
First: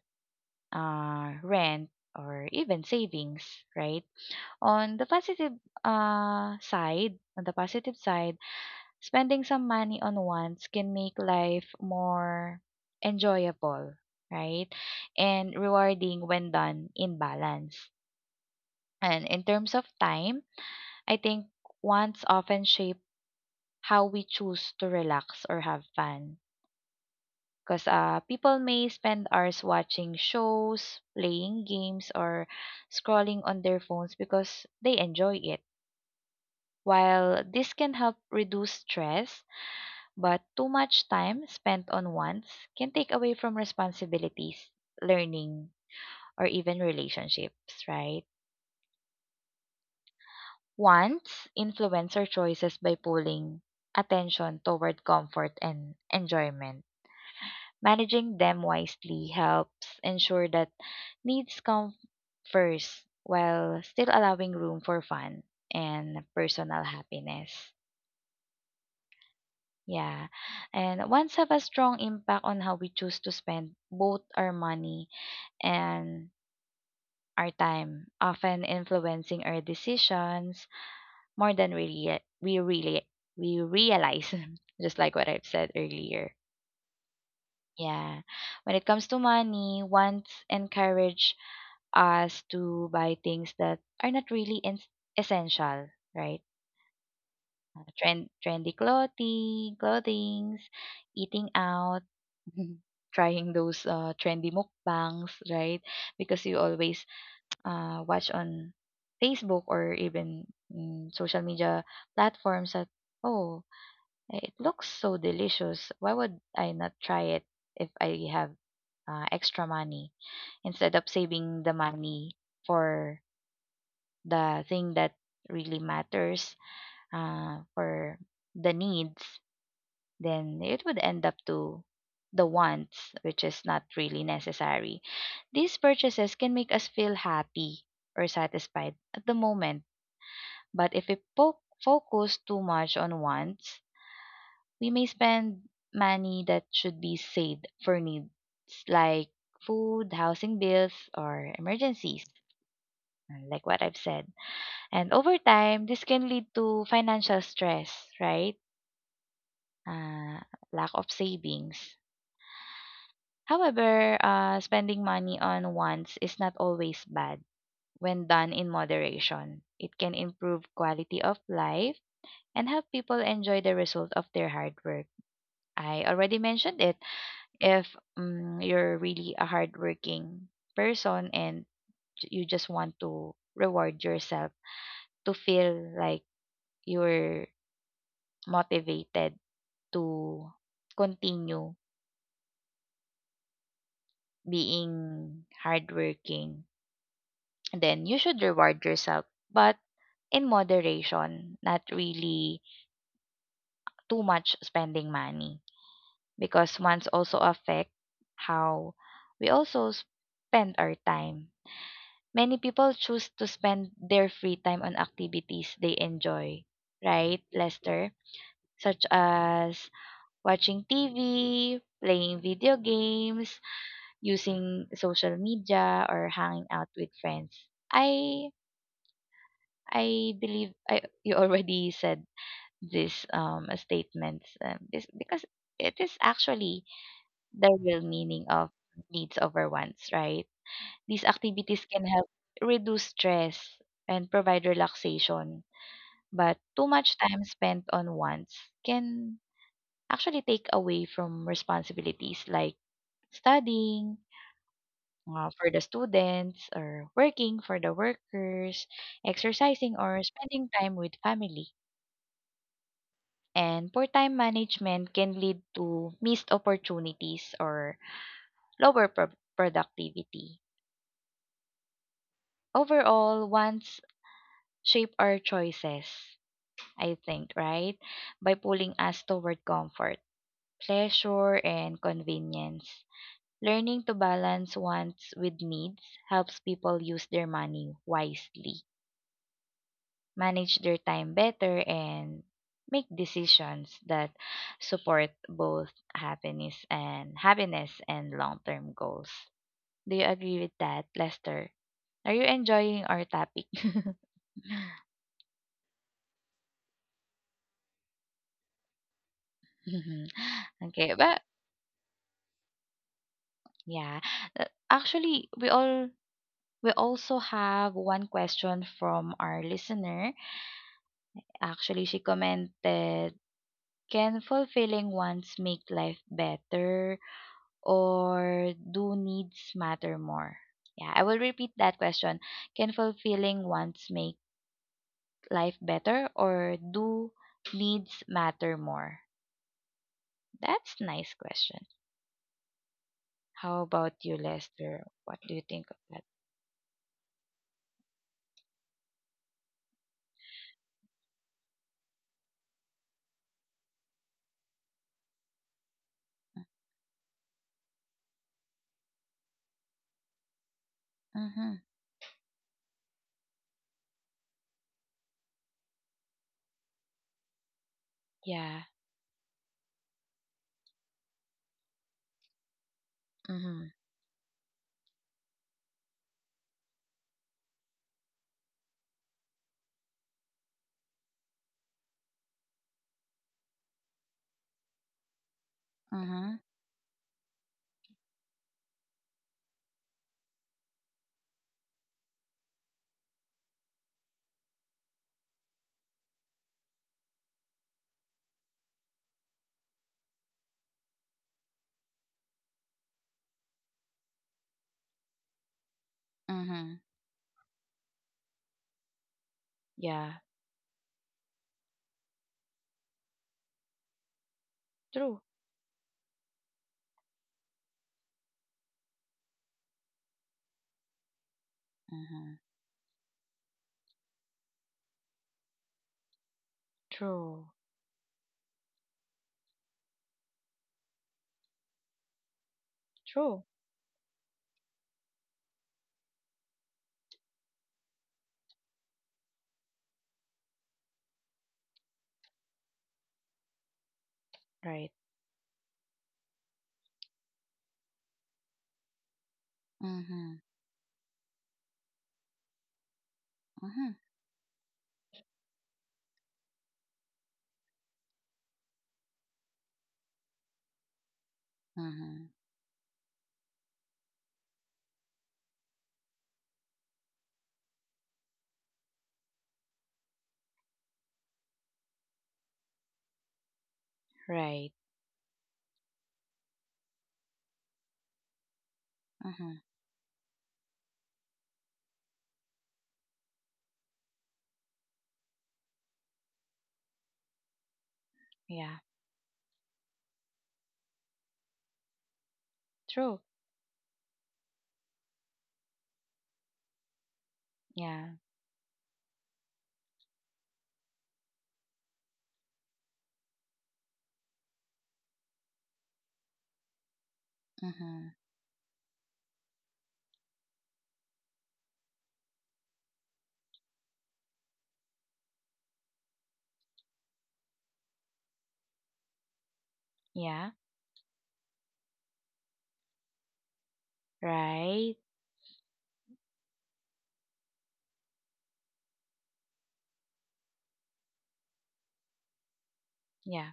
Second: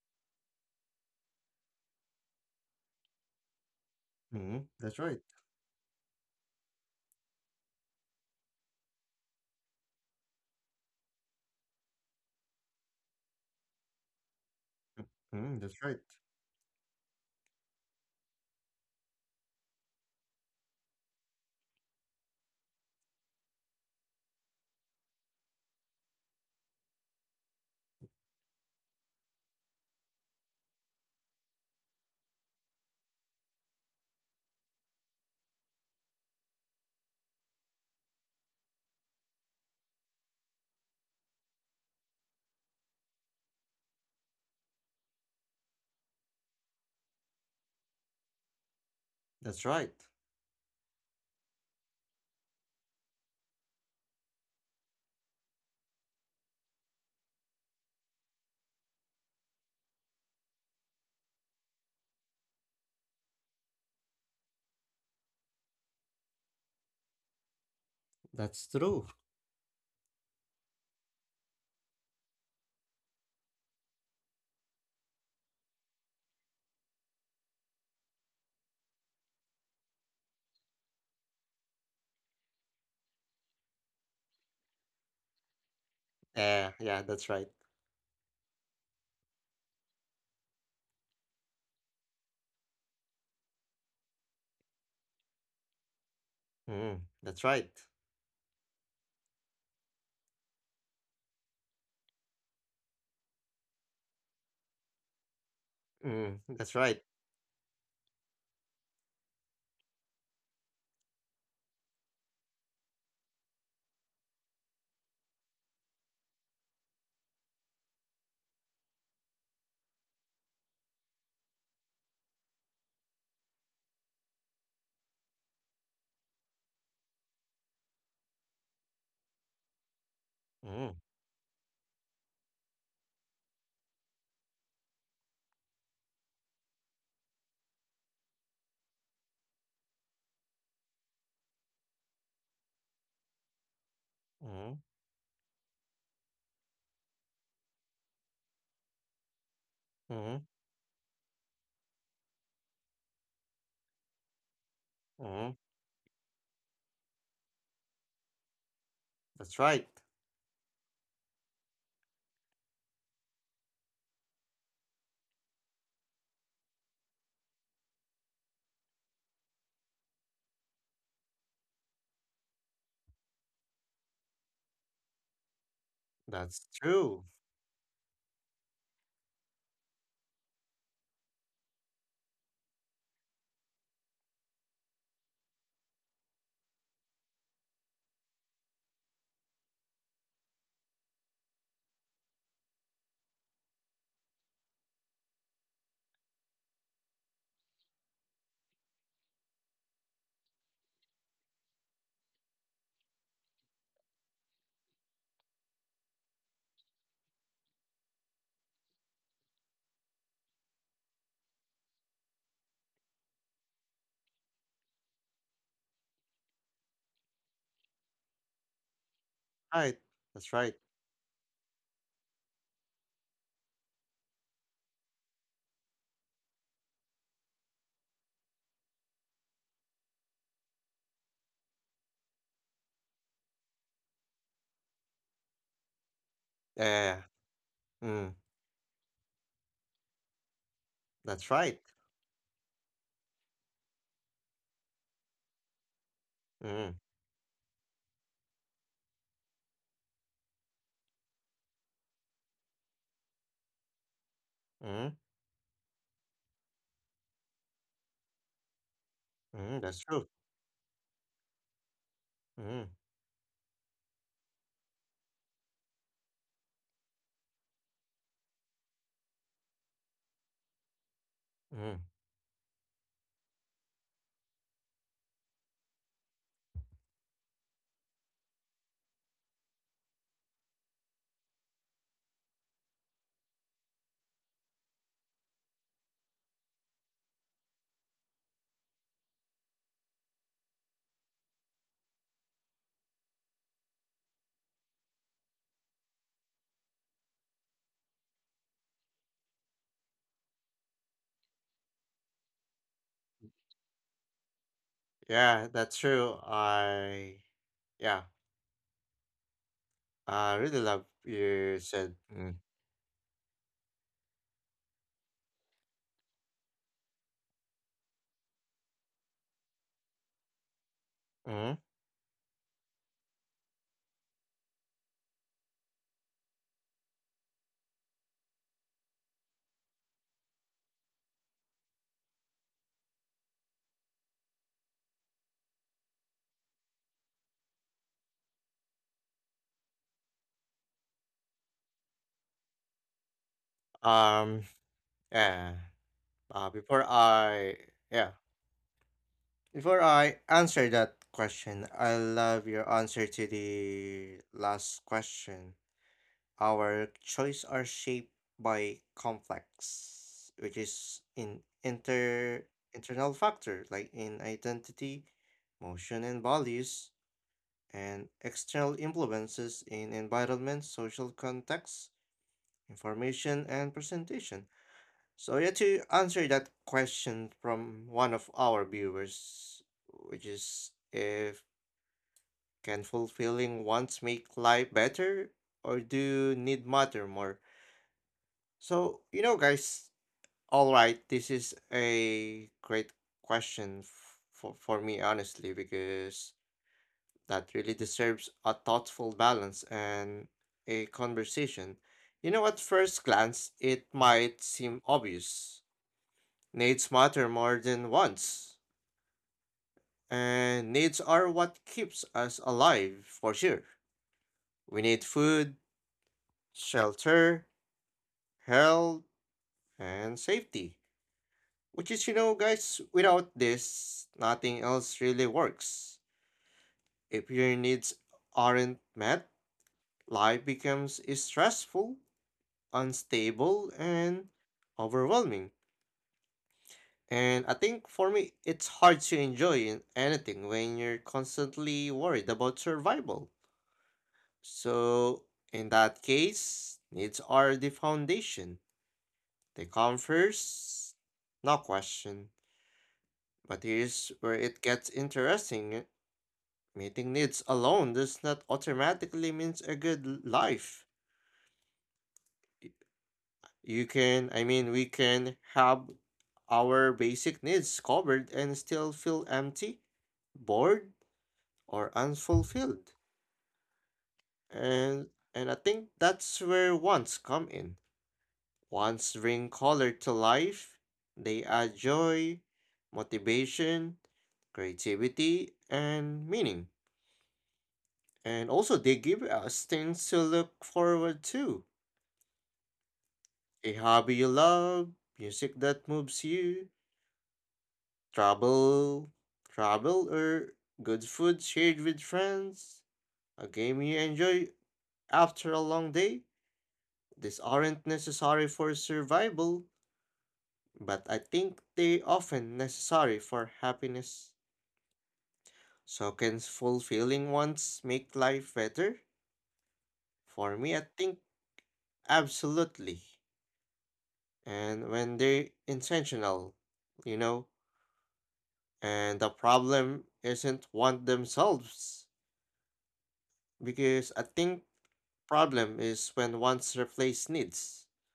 S1: rent, or even savings, right?
S2: Hmm.
S1: On
S2: That's
S1: the
S2: right.
S1: positive side, on the positive side, spending some money on wants can make life more enjoyable, right? And
S2: Hmm. That's right.
S1: rewarding when done in balance. And in terms of time, I think wants often shape how we choose to relax or have fun. Because people may spend hours watching shows, playing games, or scrolling on their phones because they enjoy it. While this can help reduce stress, but too much time spent on wants can take away from responsibilities, learning, or even relationships, right?
S2: That's right.
S1: Wants influence our choices by pulling attention toward comfort and enjoyment. Managing them wisely helps ensure that needs come first while still allowing room for fun and personal happiness.
S2: That's true.
S1: Yeah. And wants have a strong impact on how we choose to spend both our money and our time, often influencing our decisions more than really we realize, just like what I've said earlier.
S2: Yeah, yeah, that's right.
S1: Yeah. When it comes to money, wants encourage us to buy things that are not essential, right?
S2: Hmm. That's right.
S1: Trendy clothings, eating out, trying those trendy mukbangs, right?
S2: Hmm.
S1: Because you
S2: That's right.
S1: always watch on Facebook or even social media platforms that, oh, it looks so delicious. Why would I not try it if I have extra money instead of saving the money for the thing that really matters for the needs? Then it
S2: Hmm.
S1: would end up to the wants, which is not really necessary. These purchases can make us feel happy or satisfied at the moment, but if we focus too much on wants,
S2: Hmm.
S1: we may spend money that should be saved for needs like food,
S2: Hmm.
S1: housing bills, or emergencies, like what I've said. And over
S2: Hmm.
S1: time, this can lead to financial stress, right?
S2: That's right.
S1: Uh, Lack of savings. However, spending money on wants is not always bad. When done in moderation, it can improve quality of life and help people enjoy the result of their hard work. I already
S2: That's
S1: mentioned it.
S2: true.
S1: If you're really a hardworking person and you just want to reward yourself to feel like you're motivated to continue being hardworking, then you should reward yourself, but in moderation, not really too much spending money, because one's also affect how we also spend our time. Many people choose to spend their free time on activities they enjoy, right, Lester? Such as
S2: Right. That's right.
S1: watching TV, playing video games, using social media, or hanging out with friends. I I believe I you already said this statements this because it is actually
S2: Yeah.
S1: the real
S2: Mm.
S1: meaning of needs over wants, right? These
S2: That's right.
S1: activities can help reduce stress and provide relaxation, but too
S2: Mm.
S1: much time spent on wants can actually take away from responsibilities like studying
S2: Mm.
S1: for the students or working for the workers,
S2: Mm. That's
S1: exercising
S2: true.
S1: or spending time with family,
S2: Mm.
S1: and poor time management can lead to missed opportunities or lower productivity.
S2: Mm.
S1: Overall, wants shape our choices, I think, right? By pulling us toward comfort, pleasure, and convenience. Learning to balance wants with needs helps people use their money wisely, manage their time better, and make decisions that support both happiness and long-term goals. Do you agree with that, Lester? Are you enjoying our topic?
S2: Yeah, that's true. I yeah, I
S1: Mhm.
S2: really love
S1: Okay, but
S2: you said. Mm.
S1: yeah, actually, we also have one question from our listener.
S2: Mm.
S1: Actually, she commented, "Can fulfilling wants make life better or do needs matter more?" Yeah, I will repeat that question. Can fulfilling wants make life better or do needs matter more?
S2: Um. Yeah.
S1: That's nice
S2: Uh,
S1: question.
S2: before I, yeah,
S1: How about you,
S2: before
S1: Lester?
S2: I
S1: What do you
S2: answer
S1: think of
S2: that
S1: that?
S2: question, I love your answer to the last question. Our choice are shaped by complex, which is in internal factor like in identity, motion and
S1: Mm-hmm.
S2: values, and external influences in environment, social context, information,
S1: Yeah.
S2: and presentation. So yeah, to answer that question from one of
S1: Mm-hmm.
S2: our viewers, which is if can fulfilling wants make life better or do need matter more? So you know, guys, all right,
S1: Mm-hmm.
S2: this is a great question for me honestly because that really deserves a thoughtful balance and a conversation. You know, at first glance, it might seem obvious needs matter more than wants, and needs are what
S1: Mm-hmm.
S2: keeps us alive for sure. We
S1: Yeah.
S2: need food, shelter, health,
S1: True.
S2: and safety. Which is, you know, guys, without this, nothing else really works.
S1: Mm-hmm.
S2: If your needs aren't met, life becomes stressful,
S1: True.
S2: unstable, and overwhelming. And I think for
S1: True.
S2: me, it's hard to enjoy in anything when you're constantly worried about survival. So, in that case, needs are the foundation. They
S1: Right.
S2: come first, no question. But here's where it gets
S1: Mm-hmm.
S2: interesting. Meeting needs alone does not
S1: Mm-hmm.
S2: automatically means a good life. Y- You can, I mean, we can have our
S1: Mm-hmm.
S2: basic needs covered and still feel empty, bored, or unfulfilled. And and I think that's where wants come in. Once
S1: Right.
S2: bring color to life, they add joy, motivation,
S1: Mm-hmm.
S2: creativity, and meaning. And also, they give us things to look forward to,
S1: Yeah.
S2: a hobby you love, music that moves you,
S1: True.
S2: travel, travel, or good food shared with
S1: Yeah.
S2: friends, a game you enjoy after a long day. These aren't necessary for survival, but I think they often
S1: Mm-hmm.
S2: necessary for happiness. So can fulfilling wants make life better? For me, I think absolutely. And
S1: Yeah.
S2: when they're intentional, you know, and the
S1: Right?
S2: problem isn't want themselves. Because I think problem is when wants replace needs
S1: Yeah.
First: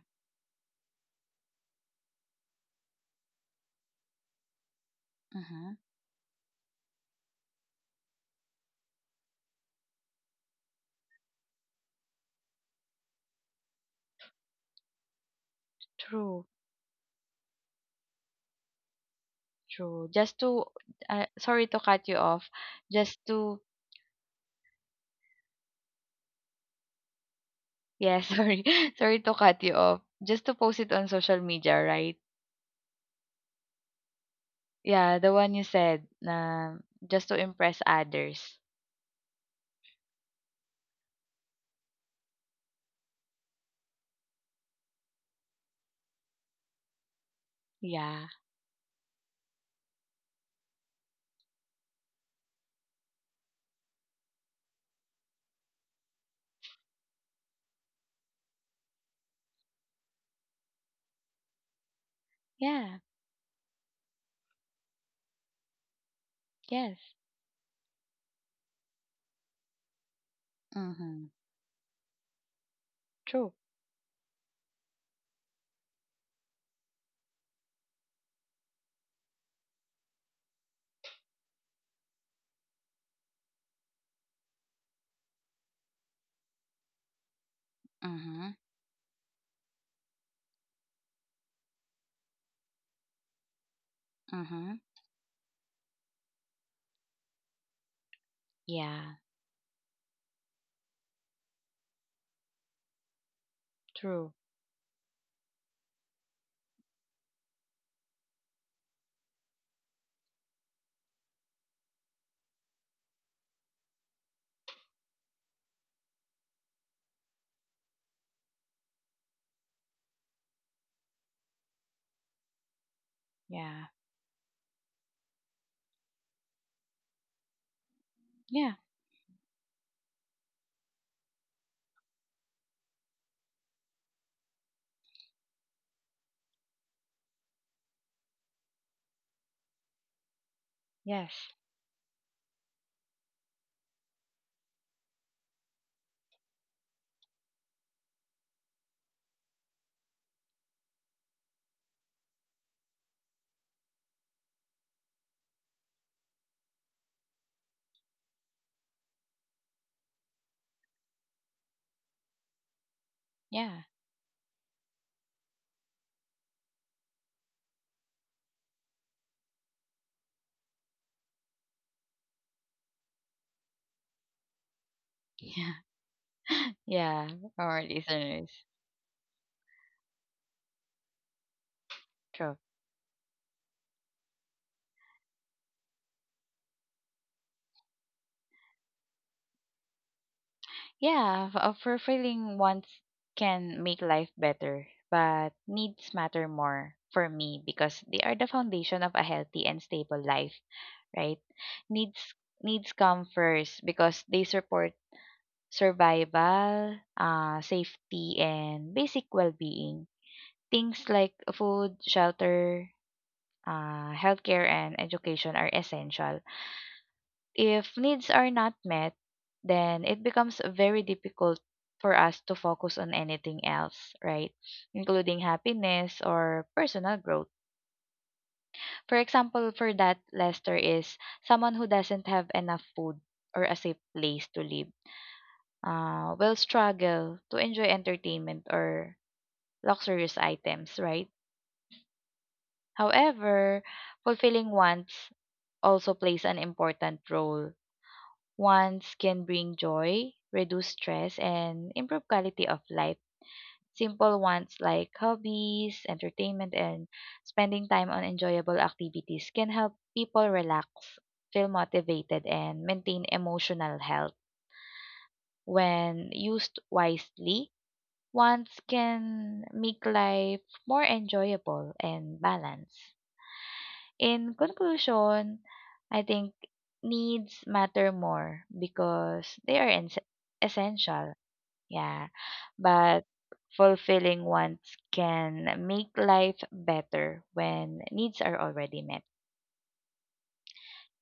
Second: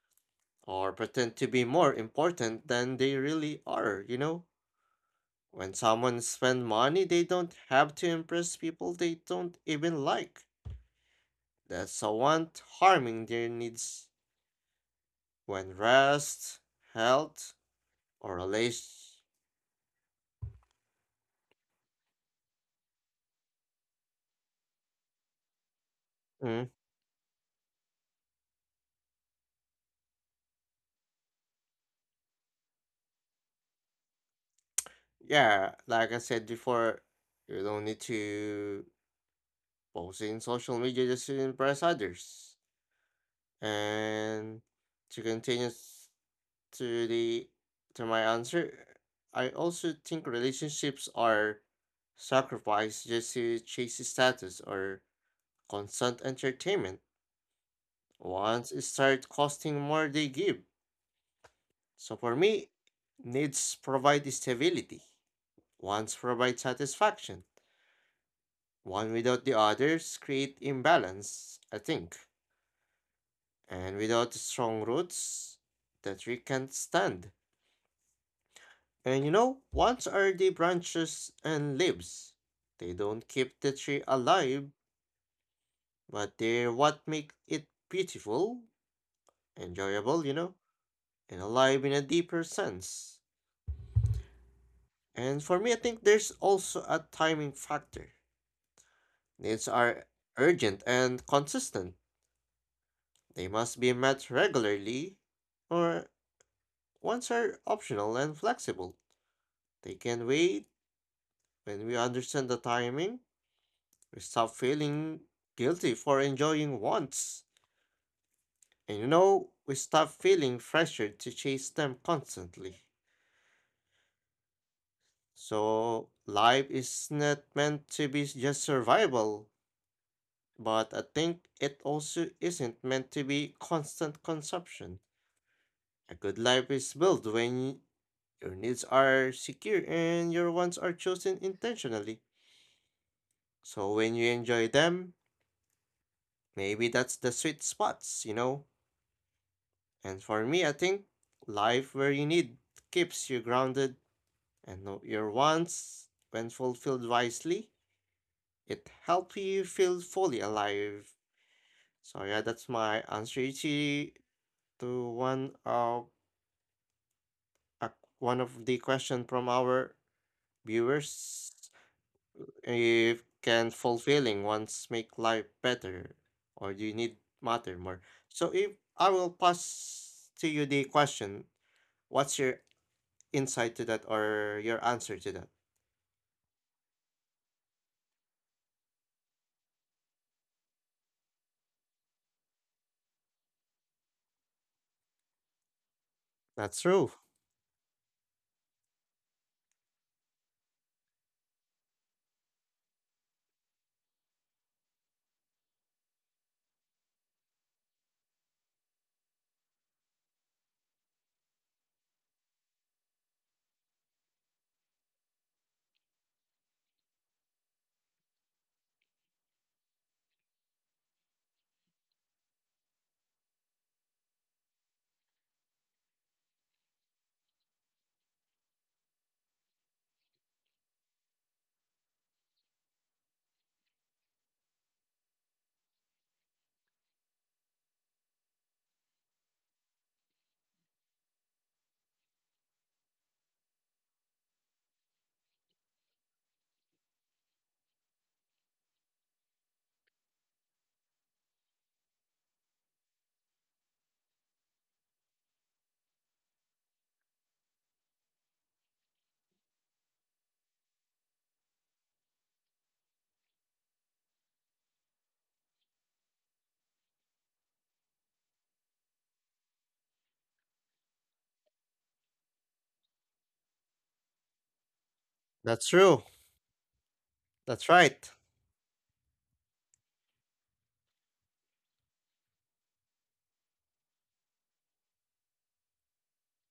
S2: or pretend to be more important than they really are, you know?
S1: Mm-hmm.
S2: When someone spend money, they don't have to impress people they don't even like. That's a want harming their needs. When
S1: True.
S2: rest, health, or relation,
S1: True. Just to, sorry to cut you off. Just to, yeah, sorry. Sorry to cut you off. Just to post it on
S2: mm,
S1: social media, right? Yeah, the one you said, just to impress others.
S2: yeah, like I said before, you don't need to post in social media just to impress others.
S1: Yeah.
S2: And to continue to the to my answer, I also think relationships are sacrificed just to chase status or constant entertainment.
S1: Yeah.
S2: Once it starts costing more, they give. So for
S1: Yes.
S2: me, needs provide stability. Wants provide
S1: Mm-hmm.
S2: satisfaction.
S1: True.
S2: One without the others create imbalance, I think. And without strong roots, the tree can't stand. And you know, wants are the branches and leaves. They don't keep the
S1: Mm-hmm.
S2: tree alive, but they're what make it beautiful, enjoyable,
S1: Mm-hmm.
S2: you know, and alive in a deeper sense.
S1: Yeah.
S2: And for me, I think there's also a timing factor. Needs
S1: True.
S2: are urgent and consistent. They must be met regularly, or wants are optional and flexible. They can wait when we understand the timing. We stop feeling guilty for enjoying wants. And you
S1: Yeah.
S2: know, we stop feeling pressured to chase them constantly.
S1: Yeah.
S2: So, life is not meant to be just survival, but I think it also isn't meant to be constant consumption. A good life is
S1: Yes.
S2: built when your needs are secure and your wants are chosen intentionally. So when you enjoy them, maybe that's the sweet spots, you know? And for me, I think life where you need keeps you grounded and your wants, when fulfilled wisely, it
S1: Yeah.
S2: helps you feel fully alive. So yeah, that's my answer to one of a- one of the question from our
S1: Yeah.
S2: viewers.
S1: Yeah. Our
S2: If can
S1: listeners.
S2: fulfilling ones make life better, or do you need matter
S1: True.
S2: more? So if I will pass to you the question, what's your insight to that or your answer to that?
S1: Yeah, fulfilling wants can make life better, but needs matter more for me because they are the foundation of a healthy and stable life,
S2: That's
S1: right?
S2: true.
S1: Needs needs come first because they support survival, safety, and basic well-being. Things like food, shelter, healthcare, and education are essential. If needs are not met, then it becomes very difficult for us to focus on anything else, right? Including happiness or personal growth. For example, for that, Lester, is someone who doesn't have enough food or a safe place to live, will struggle to enjoy entertainment or luxurious items, right? However, fulfilling wants also plays an important role. Wants can bring joy, reduce stress, and improve quality of life. Simple wants like hobbies, entertainment, and spending time on enjoyable activities can help people relax, feel motivated, and maintain emotional health. When used wisely, wants can make life more enjoyable and balanced. In conclusion, I think needs matter more because they are
S2: That's true.
S1: essential. Yeah.
S2: That's right.
S1: But fulfilling wants can make life better when needs are already met.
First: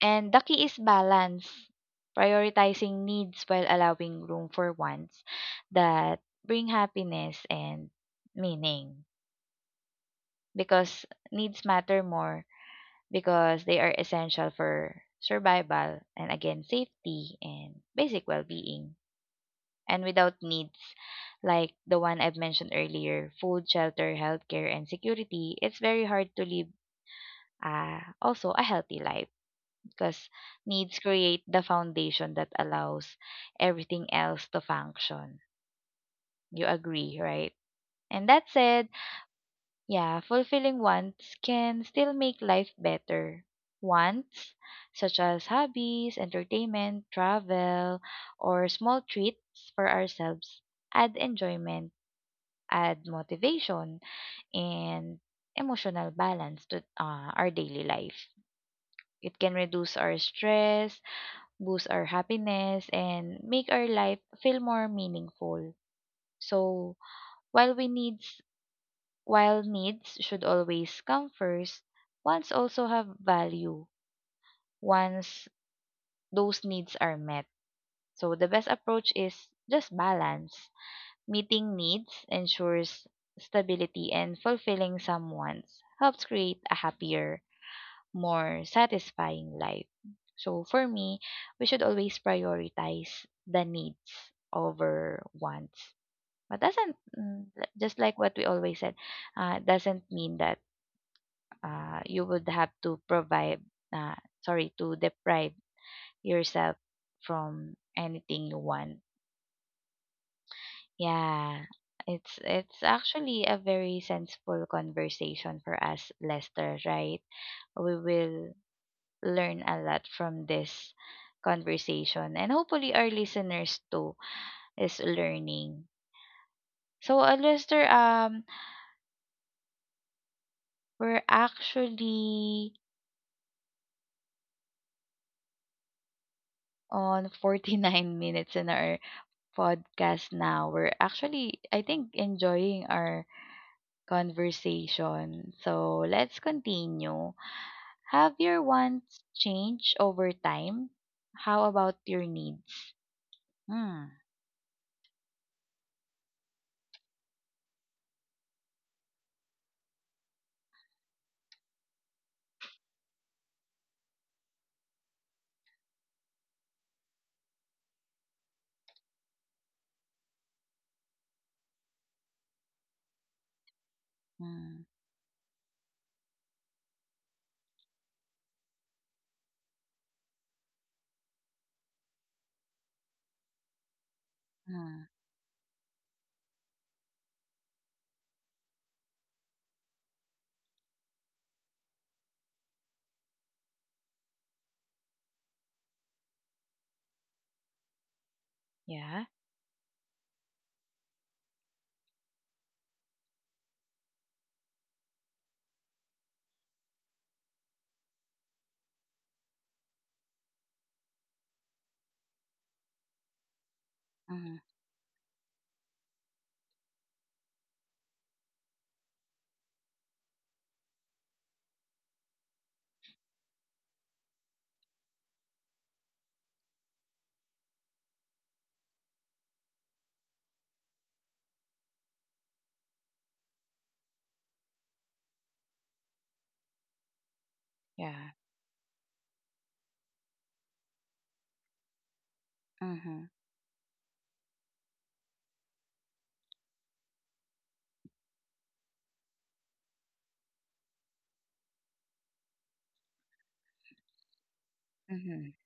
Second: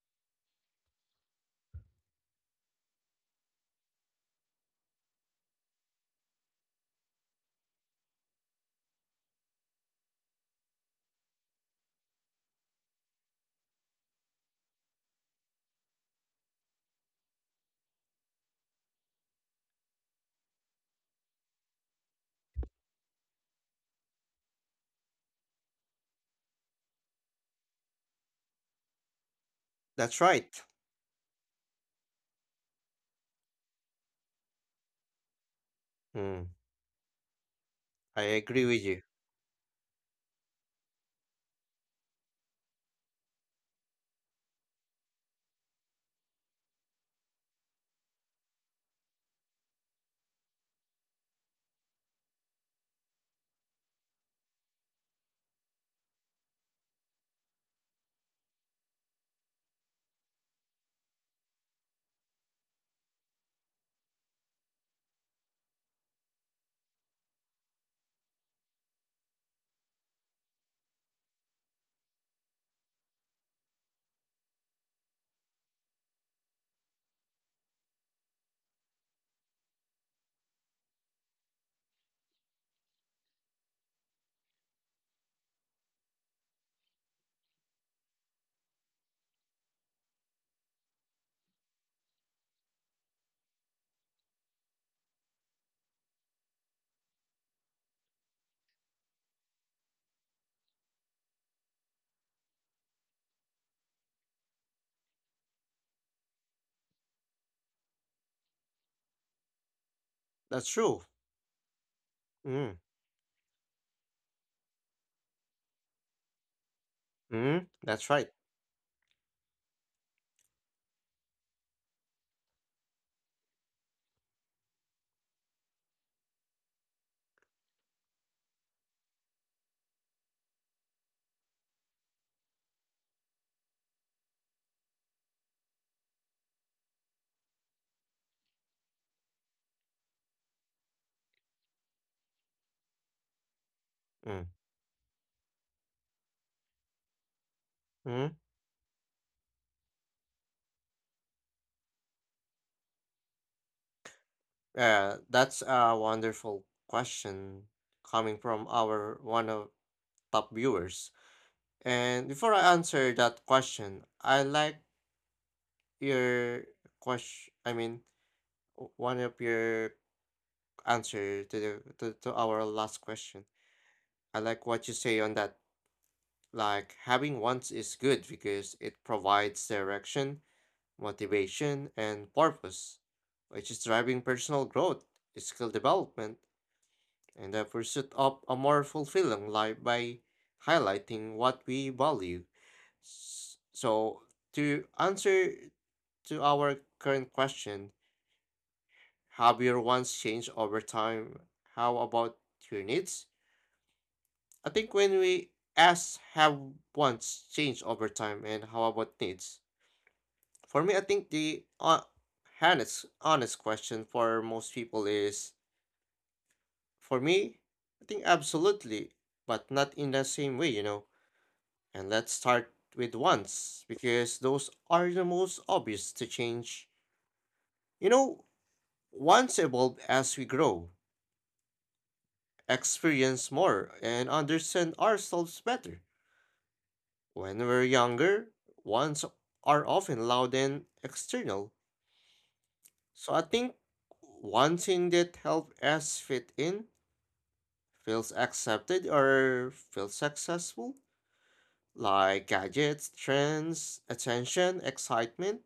S1: And the key is balance, prioritizing needs while allowing room for wants that bring happiness and meaning, because needs matter more because they are essential for survival and again safety and basic well-being, and without needs like the one I've mentioned earlier, food, shelter, healthcare, and security, it's very hard to live also a healthy life,
S2: That's
S1: because
S2: right.
S1: needs create the foundation that allows everything else to function,
S2: Mm,
S1: you agree right?
S2: I
S1: And that
S2: agree with
S1: said,
S2: you.
S1: yeah, fulfilling wants can still make life better. Wants, such as hobbies, entertainment, travel, or small treats for ourselves, add enjoyment, add motivation, and emotional balance to our daily life. It can reduce our stress, boost our happiness, and make our life feel more meaningful. So, while we need while needs should always come first, wants also have value once those needs are met. So the best approach is just balance. Meeting needs ensures stability and fulfilling some wants helps create a happier, more satisfying life. So for me, we should always prioritize the needs over wants. But doesn't mm, just like what we always said, doesn't mean that you would have to provide, uh, sorry, to deprive yourself from anything you want.
S2: That's true.
S1: Yeah, it's
S2: Mm,
S1: it's actually a very sensible conversation for us, Lester. Right?
S2: mm,
S1: We
S2: that's right.
S1: will learn a lot from this conversation, and hopefully our listeners too is learning. So, Lester, we're actually on 49 minutes in our podcast now. We're actually, I think, enjoying our
S2: Mm,
S1: conversation. So let's continue. Have
S2: mm.
S1: your wants changed over time? How about your needs? Hmm.
S2: Yeah, that's a wonderful question coming from our one of top viewers. And before I answer that question, I like your question. I mean, one of your answer to the to our last question. I like
S1: Hmm.
S2: what you say on that. Like having wants is good because it provides direction, motivation, and purpose, which is driving personal
S1: Hmm.
S2: growth, skill development, and the pursuit of a more fulfilling life by highlighting what we value. So to answer to our current question,
S1: Yeah.
S2: have your wants changed over time? How about your needs? I think when we ask, have wants changed over time and how about needs? For me, I think the honest question for
S1: Mm-hmm.
S2: most people is, for me, I think absolutely, but not in the same way, you know. And let's start with wants because those are the most obvious to change. You know, wants evolve as we grow, experience more and understand ourselves better. When we're
S1: Yeah.
S2: younger, wants are often loud and external.
S1: Mm-hmm.
S2: So I think one thing that helps us fit in, feels accepted or feels successful, like gadgets, trends, attention,
S1: Mm-hmm.
S2: excitement.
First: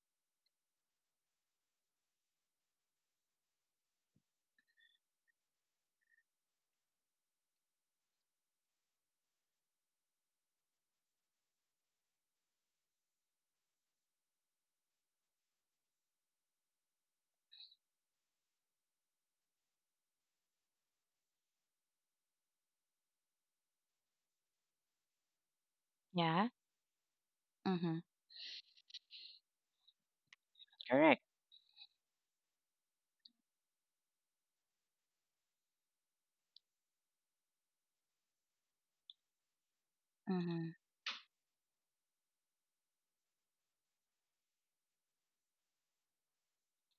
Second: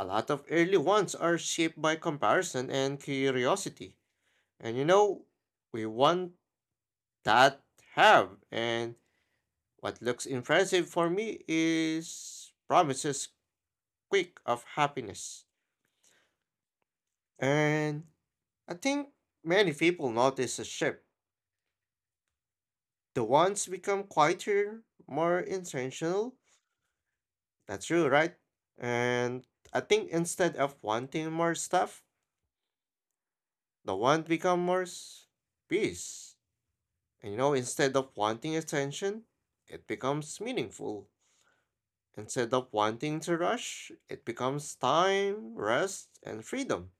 S2: A lot of early ones are shaped by comparison and curiosity. And you know, we want that have and what looks impressive for me is promises quick of happiness. And I think many people notice a shift. The ones become quieter, more intentional.
S1: Yeah.
S2: That's
S1: Mm-hmm.
S2: true, right? And I think instead of
S1: Correct.
S2: wanting more stuff, the want become more peace. And you know, instead of wanting attention, it becomes
S1: Mm-hmm.
S2: meaningful. Instead of wanting to rush, it becomes time, rest, and freedom.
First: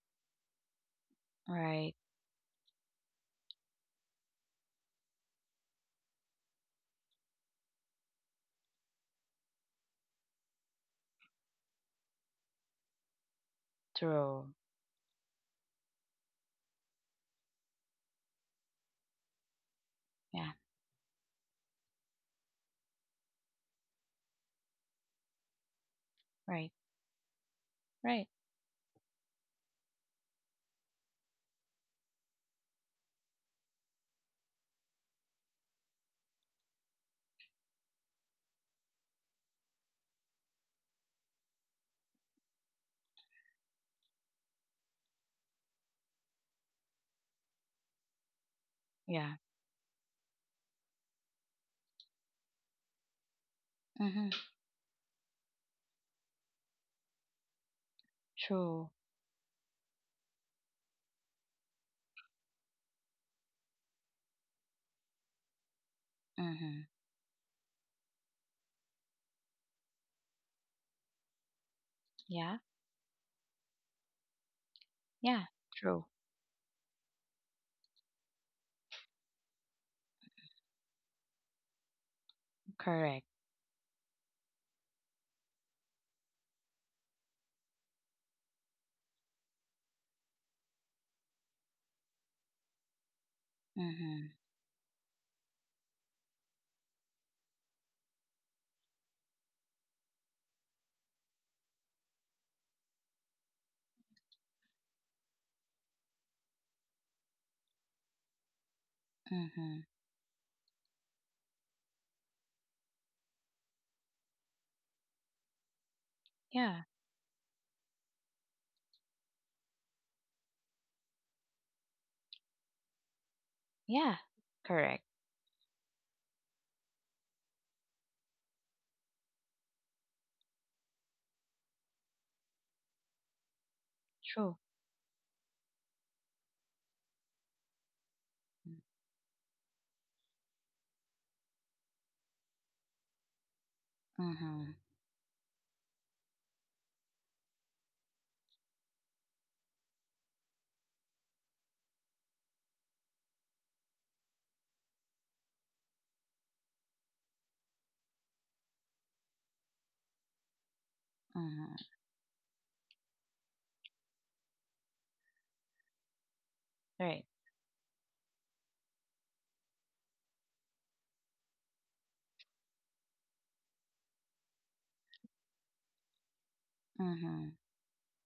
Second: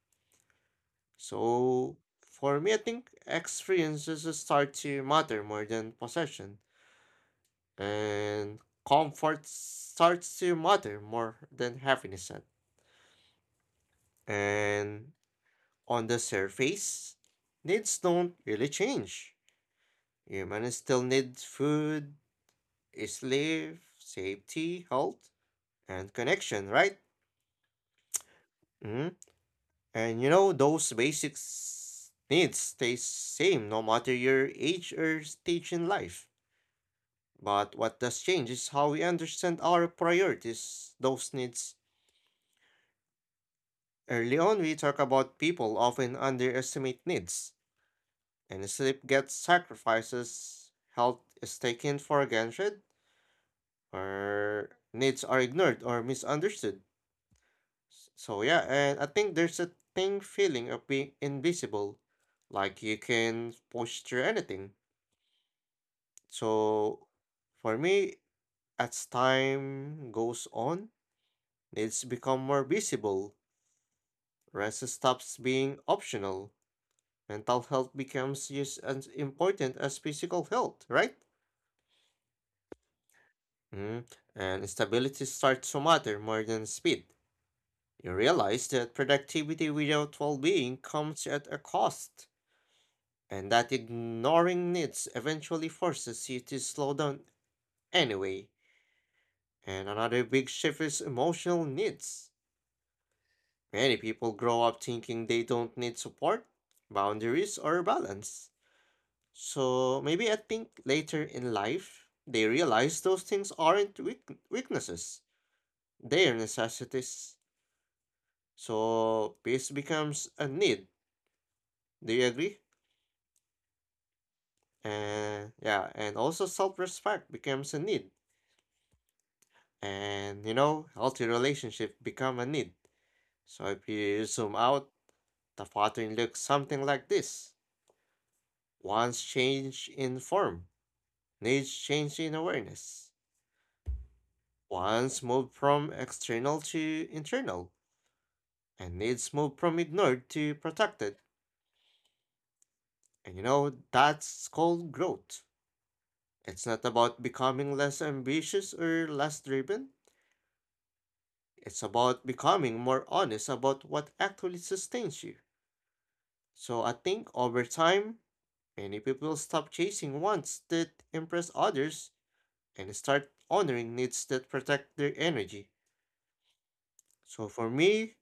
S1: Right.
S2: So, for me, I think experiences start to matter more than possession, and comfort starts to matter more than happiness. And
S1: True.
S2: and on the surface, needs don't really change.
S1: Yeah.
S2: Humans still need food, sleep, safety, health, and connection,
S1: Right.
S2: right?
S1: Right.
S2: Hmm. And you know, those basic needs stay same no matter your age or stage in life. But what does change is how we understand our priorities, those needs. Early on, we talk about people often underestimate needs, and sleep
S1: Yeah.
S2: gets sacrifices, health is taken for granted,
S1: Mm-hmm.
S2: or needs are ignored or misunderstood. Yeah,
S1: True.
S2: and I think there's a thing feeling of being invisible, like you can push through anything.
S1: Mm-hmm.
S2: So, for me, as time goes on, needs become
S1: Yeah.
S2: more visible. Rest
S1: Yeah.
S2: stops being
S1: True.
S2: optional. Mental health becomes just as important as physical health, right?
S1: Correct.
S2: Mm. And stability starts to matter more than speed. You realize that productivity without well being comes at a cost, and that
S1: Mm-hmm.
S2: ignoring needs eventually forces you to slow down anyway. And another big shift is emotional needs. Many people grow up thinking they don't need support, boundaries, or balance.
S1: Mm-hmm.
S2: So maybe I think later in life, they realize those things aren't weaknesses, they're
S1: Yeah.
S2: necessities. So peace becomes a need. Do you agree?
S1: Yeah, correct.
S2: And yeah, and also self respect becomes a need. And you know, healthy relationship become a need. So if you
S1: True.
S2: zoom out, the pattern looks something like this. One's change in form, needs change in awareness.
S1: Mm-hmm.
S2: One's move from external to internal and needs move from ignored to protected. And you know, that's called growth. It's not about becoming less ambitious or less driven.
S1: Mm-hmm.
S2: It's about becoming more honest about what actually sustains you. So I
S1: Right.
S2: think over time, many people stop chasing wants that impress others and start honoring needs that protect their energy.
S1: Mm-hmm.
S2: So for me,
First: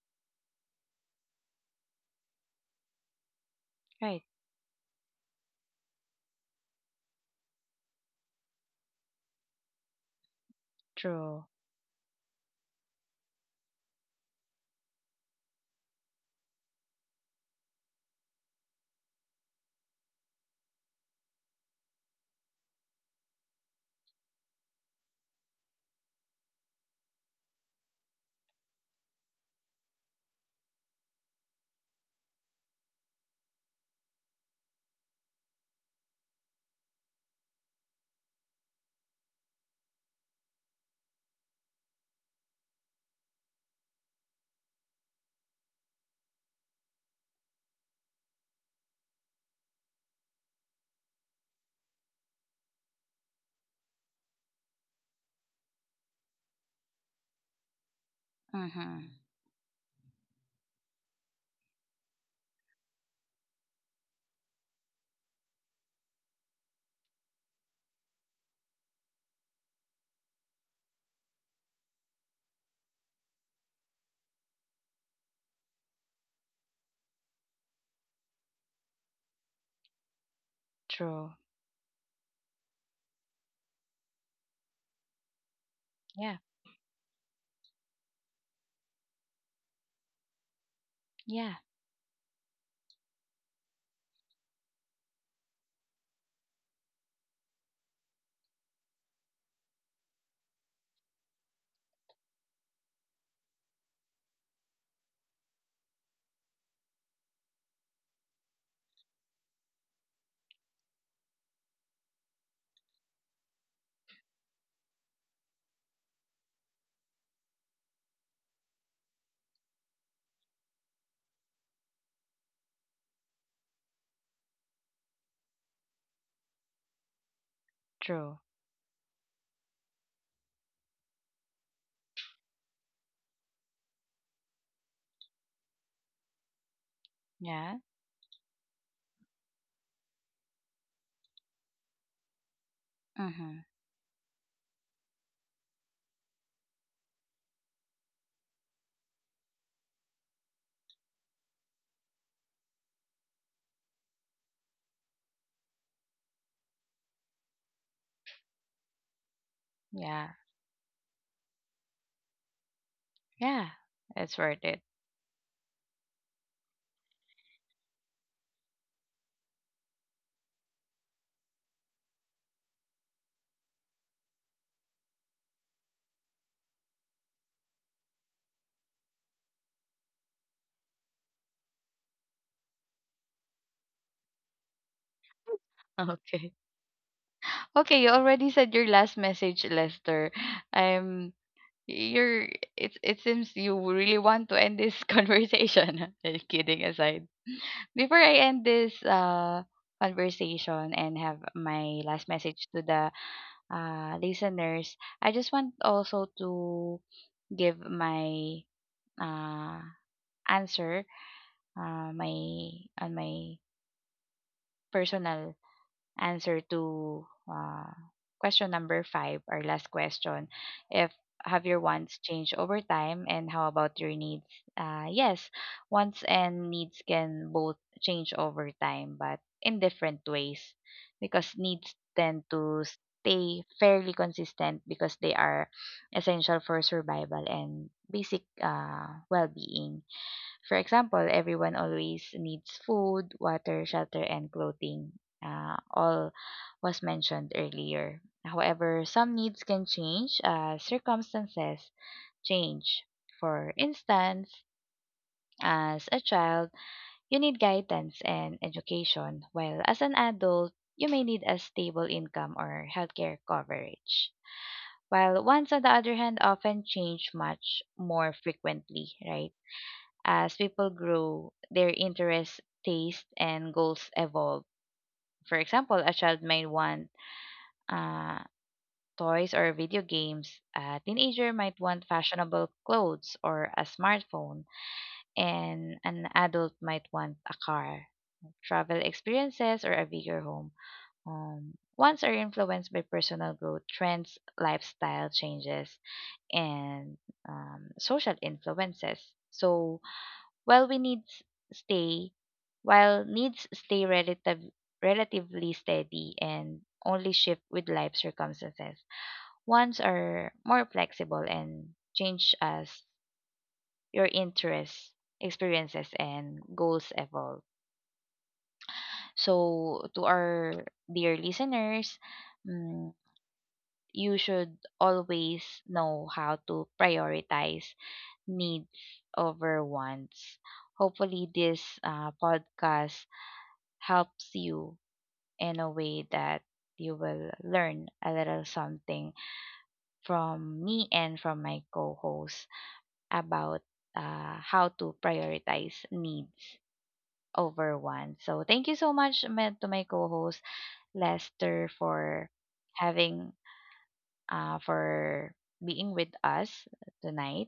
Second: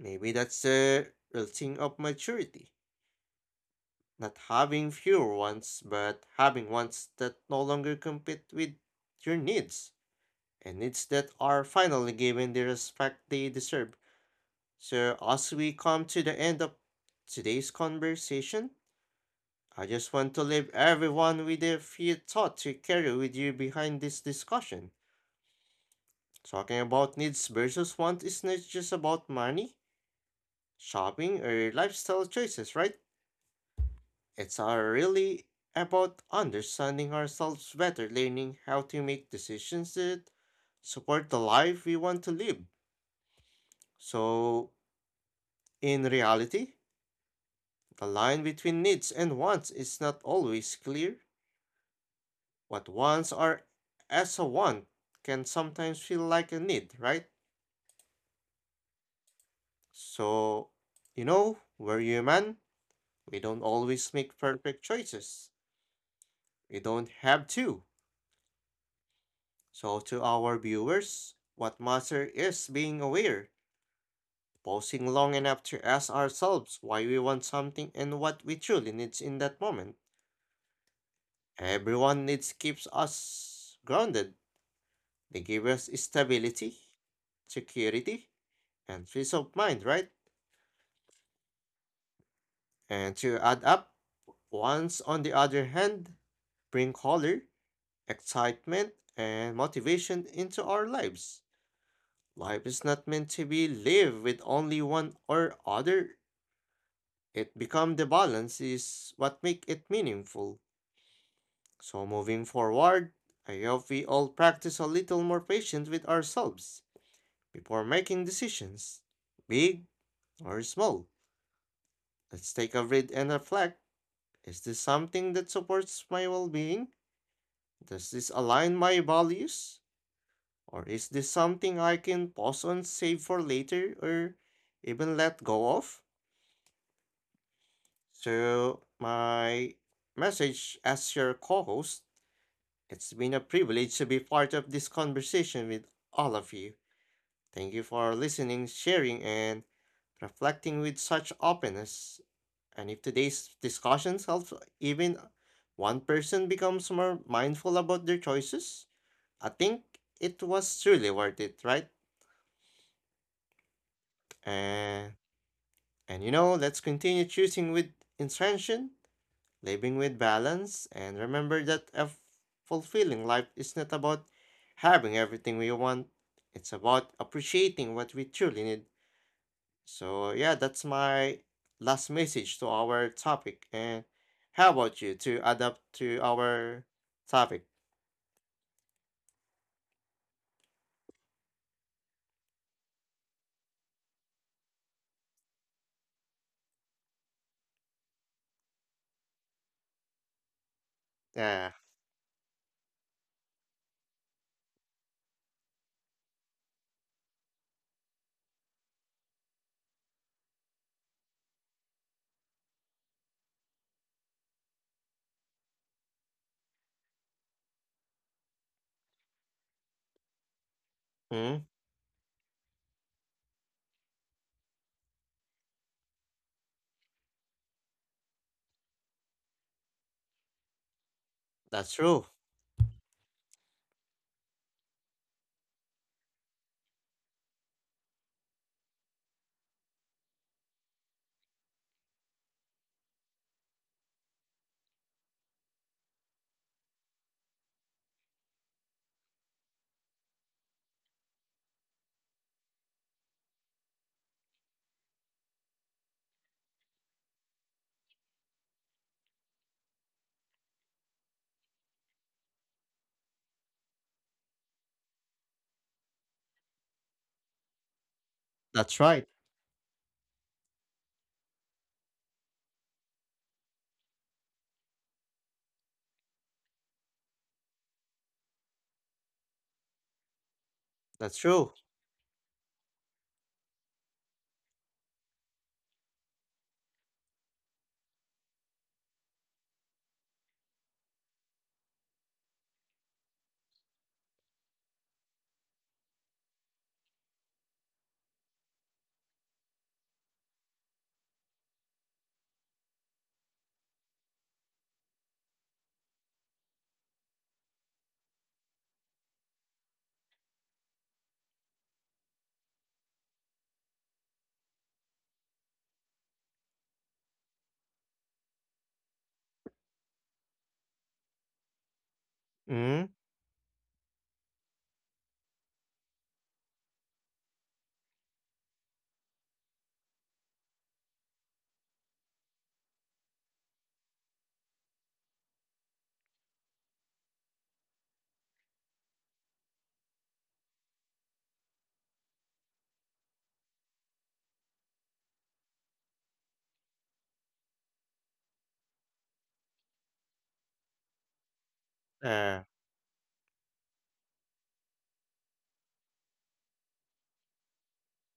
S2: maybe that's the real thing of maturity.
S1: Right.
S2: Not having fewer wants, but having wants that no longer compete with your needs, and needs that
S1: True.
S2: are finally given the respect they deserve. So, as we come to the end of today's conversation, I just want to leave everyone with a few thoughts to carry with you behind this discussion. Talking about needs versus wants is not just about money, shopping, or lifestyle choices, right? It's really about understanding ourselves better, learning how to make decisions that support the life we want to live. So, in reality, the line between needs and wants is not always clear. What wants are, as a want, can sometimes feel like a need, right?
S1: Mm-hmm.
S2: So, you know, we're human. We don't always make perfect choices. We don't have to. So, to our viewers, what matters is being aware, pausing long enough to ask ourselves why we want something and what we truly need in that moment.
S1: True.
S2: Everyone needs keeps us grounded. They give us
S1: Yeah.
S2: stability, security, and peace of mind, right?
S1: Yeah.
S2: And to add up, wants on the other hand bring color, excitement, and motivation into our lives. Life is not meant to be lived with only one or other, it become the balance is what make it meaningful. So moving forward, I hope we all practice a little more patience with ourselves before making decisions, big or small. Let's take a read and reflect. Is this something that supports my well-being? Does this align
S1: True.
S2: my values? Or is this something I can pause on, save for later, or even let go of?
S1: Yeah.
S2: So my message as your co-host, it's been a privilege to be
S1: Mm-hmm.
S2: part of this conversation with all of you. Thank you for listening, sharing, and reflecting with such openness. And if today's discussions help even one person becomes more mindful about their choices, I think it was truly
S1: Yeah.
S2: worth it, right?
S1: Yeah.
S2: And
S1: It's worth it.
S2: and you know, let's continue choosing with intention, living with balance, and remember that a fulfilling life is not about having everything we want, it's about appreciating what we truly need. So, yeah, that's my last message to our topic. And how about you to adapt to our
S1: Okay.
S2: topic?
S1: Okay, you already said your last message, Lester. Um you're it it seems you really want to end this conversation. Just kidding aside. Before I end this
S2: Yeah,
S1: conversation and have my last message to the listeners, I just want also to give my uh, answer my on my personal answer to question number five, our last question. If
S2: mm,
S1: have your wants changed over time, and how about your needs? Yes, wants and needs can both change over time, but in different ways, because
S2: that's
S1: needs
S2: true.
S1: tend to stay fairly consistent because they are essential for survival and basic well-being. For example, everyone always needs food, water, shelter, and clothing. All was mentioned earlier. However, some needs can change as circumstances change. For instance, as a child, you need guidance and education, while as an adult, you may need a stable income or healthcare coverage. While wants, on the other hand, often change much more
S2: That's
S1: frequently,
S2: right.
S1: right? As people grow, their interests, tastes, and goals evolve. For example, a child might want uh, toys or video games, a
S2: That's
S1: teenager
S2: true.
S1: might want fashionable clothes or a smartphone, and an adult might want a car, travel experiences, or a bigger home. Wants are influenced by personal growth, trends, lifestyle changes, and social influences. So, While we needs stay, while needs stay relatively steady and only shift with life circumstances, wants are more flexible and change as your interests, experiences, and goals evolve. So, to our dear listeners,
S2: Mm,
S1: mm, you should always know how to prioritize needs over wants. Hopefully, this podcast helps you in a way that you will learn a little something from me and from my co host about how to prioritize needs over wants. So, thank you so much to my co host, Lester,
S2: yeah,
S1: for having, for being with us tonight,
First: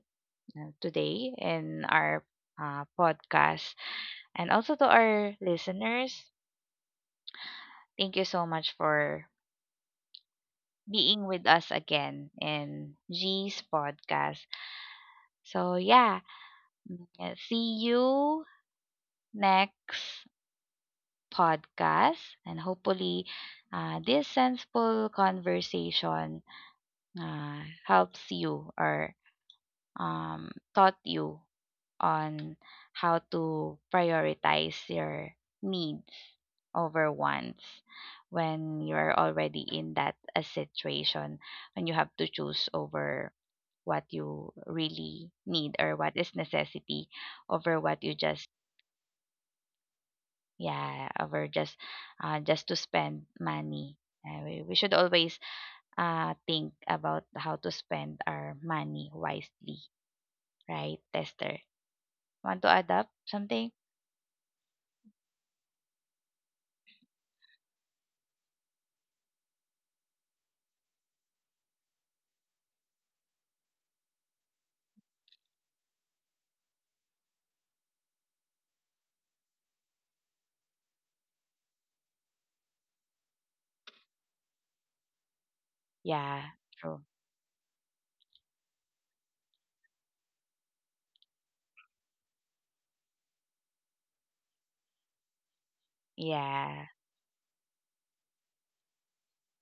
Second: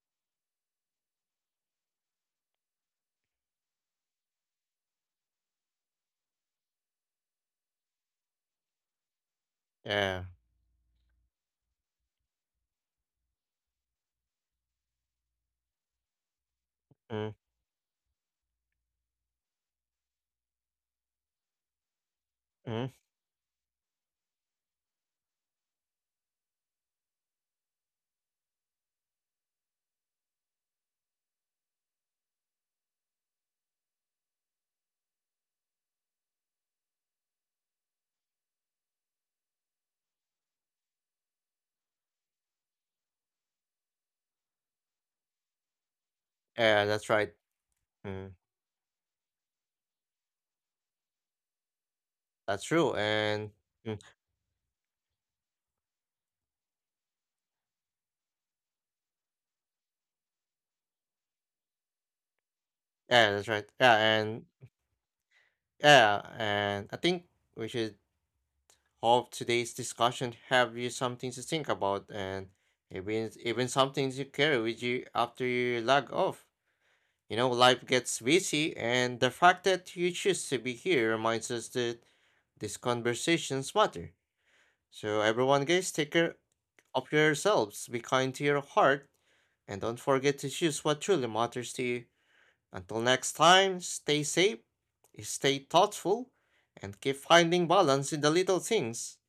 S1: today, in our podcast. And also to our listeners, thank you so much for
S2: yeah,
S1: being with us again in G's podcast. So, yeah, mm,
S2: mm,
S1: see you next podcast. And
S2: mm,
S1: hopefully, this sensible conversation uh, helps you or taught you on how to prioritize your needs over wants when you're already in that a situation when you have to choose over what you really need or what is necessity
S2: yeah, that's right.
S1: over what you just,
S2: Mm,
S1: yeah, over just to
S2: that's
S1: spend
S2: true. And
S1: money.
S2: mm,
S1: We should always think about how to spend our money wisely, right, Tester? Want to adapt
S2: yeah,
S1: something?
S2: that's right. Yeah, and I think we should hope today's discussion have you something to think about and even something to carry with you after you log off. You know, life gets busy, and the fact that you choose to be here reminds us that these conversations matter. So everyone, guys,
S1: Yeah,
S2: take care
S1: true.
S2: of yourselves, be kind to your heart, and don't forget to choose what truly matters to you. Until next time, stay safe, stay thoughtful,
S1: Yeah.
S2: and keep finding balance in the little things.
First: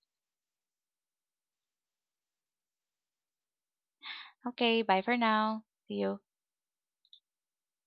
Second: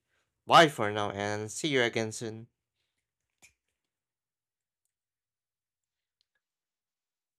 S2: Bye for now and see you again soon.
S1: Okay, bye for now. See you.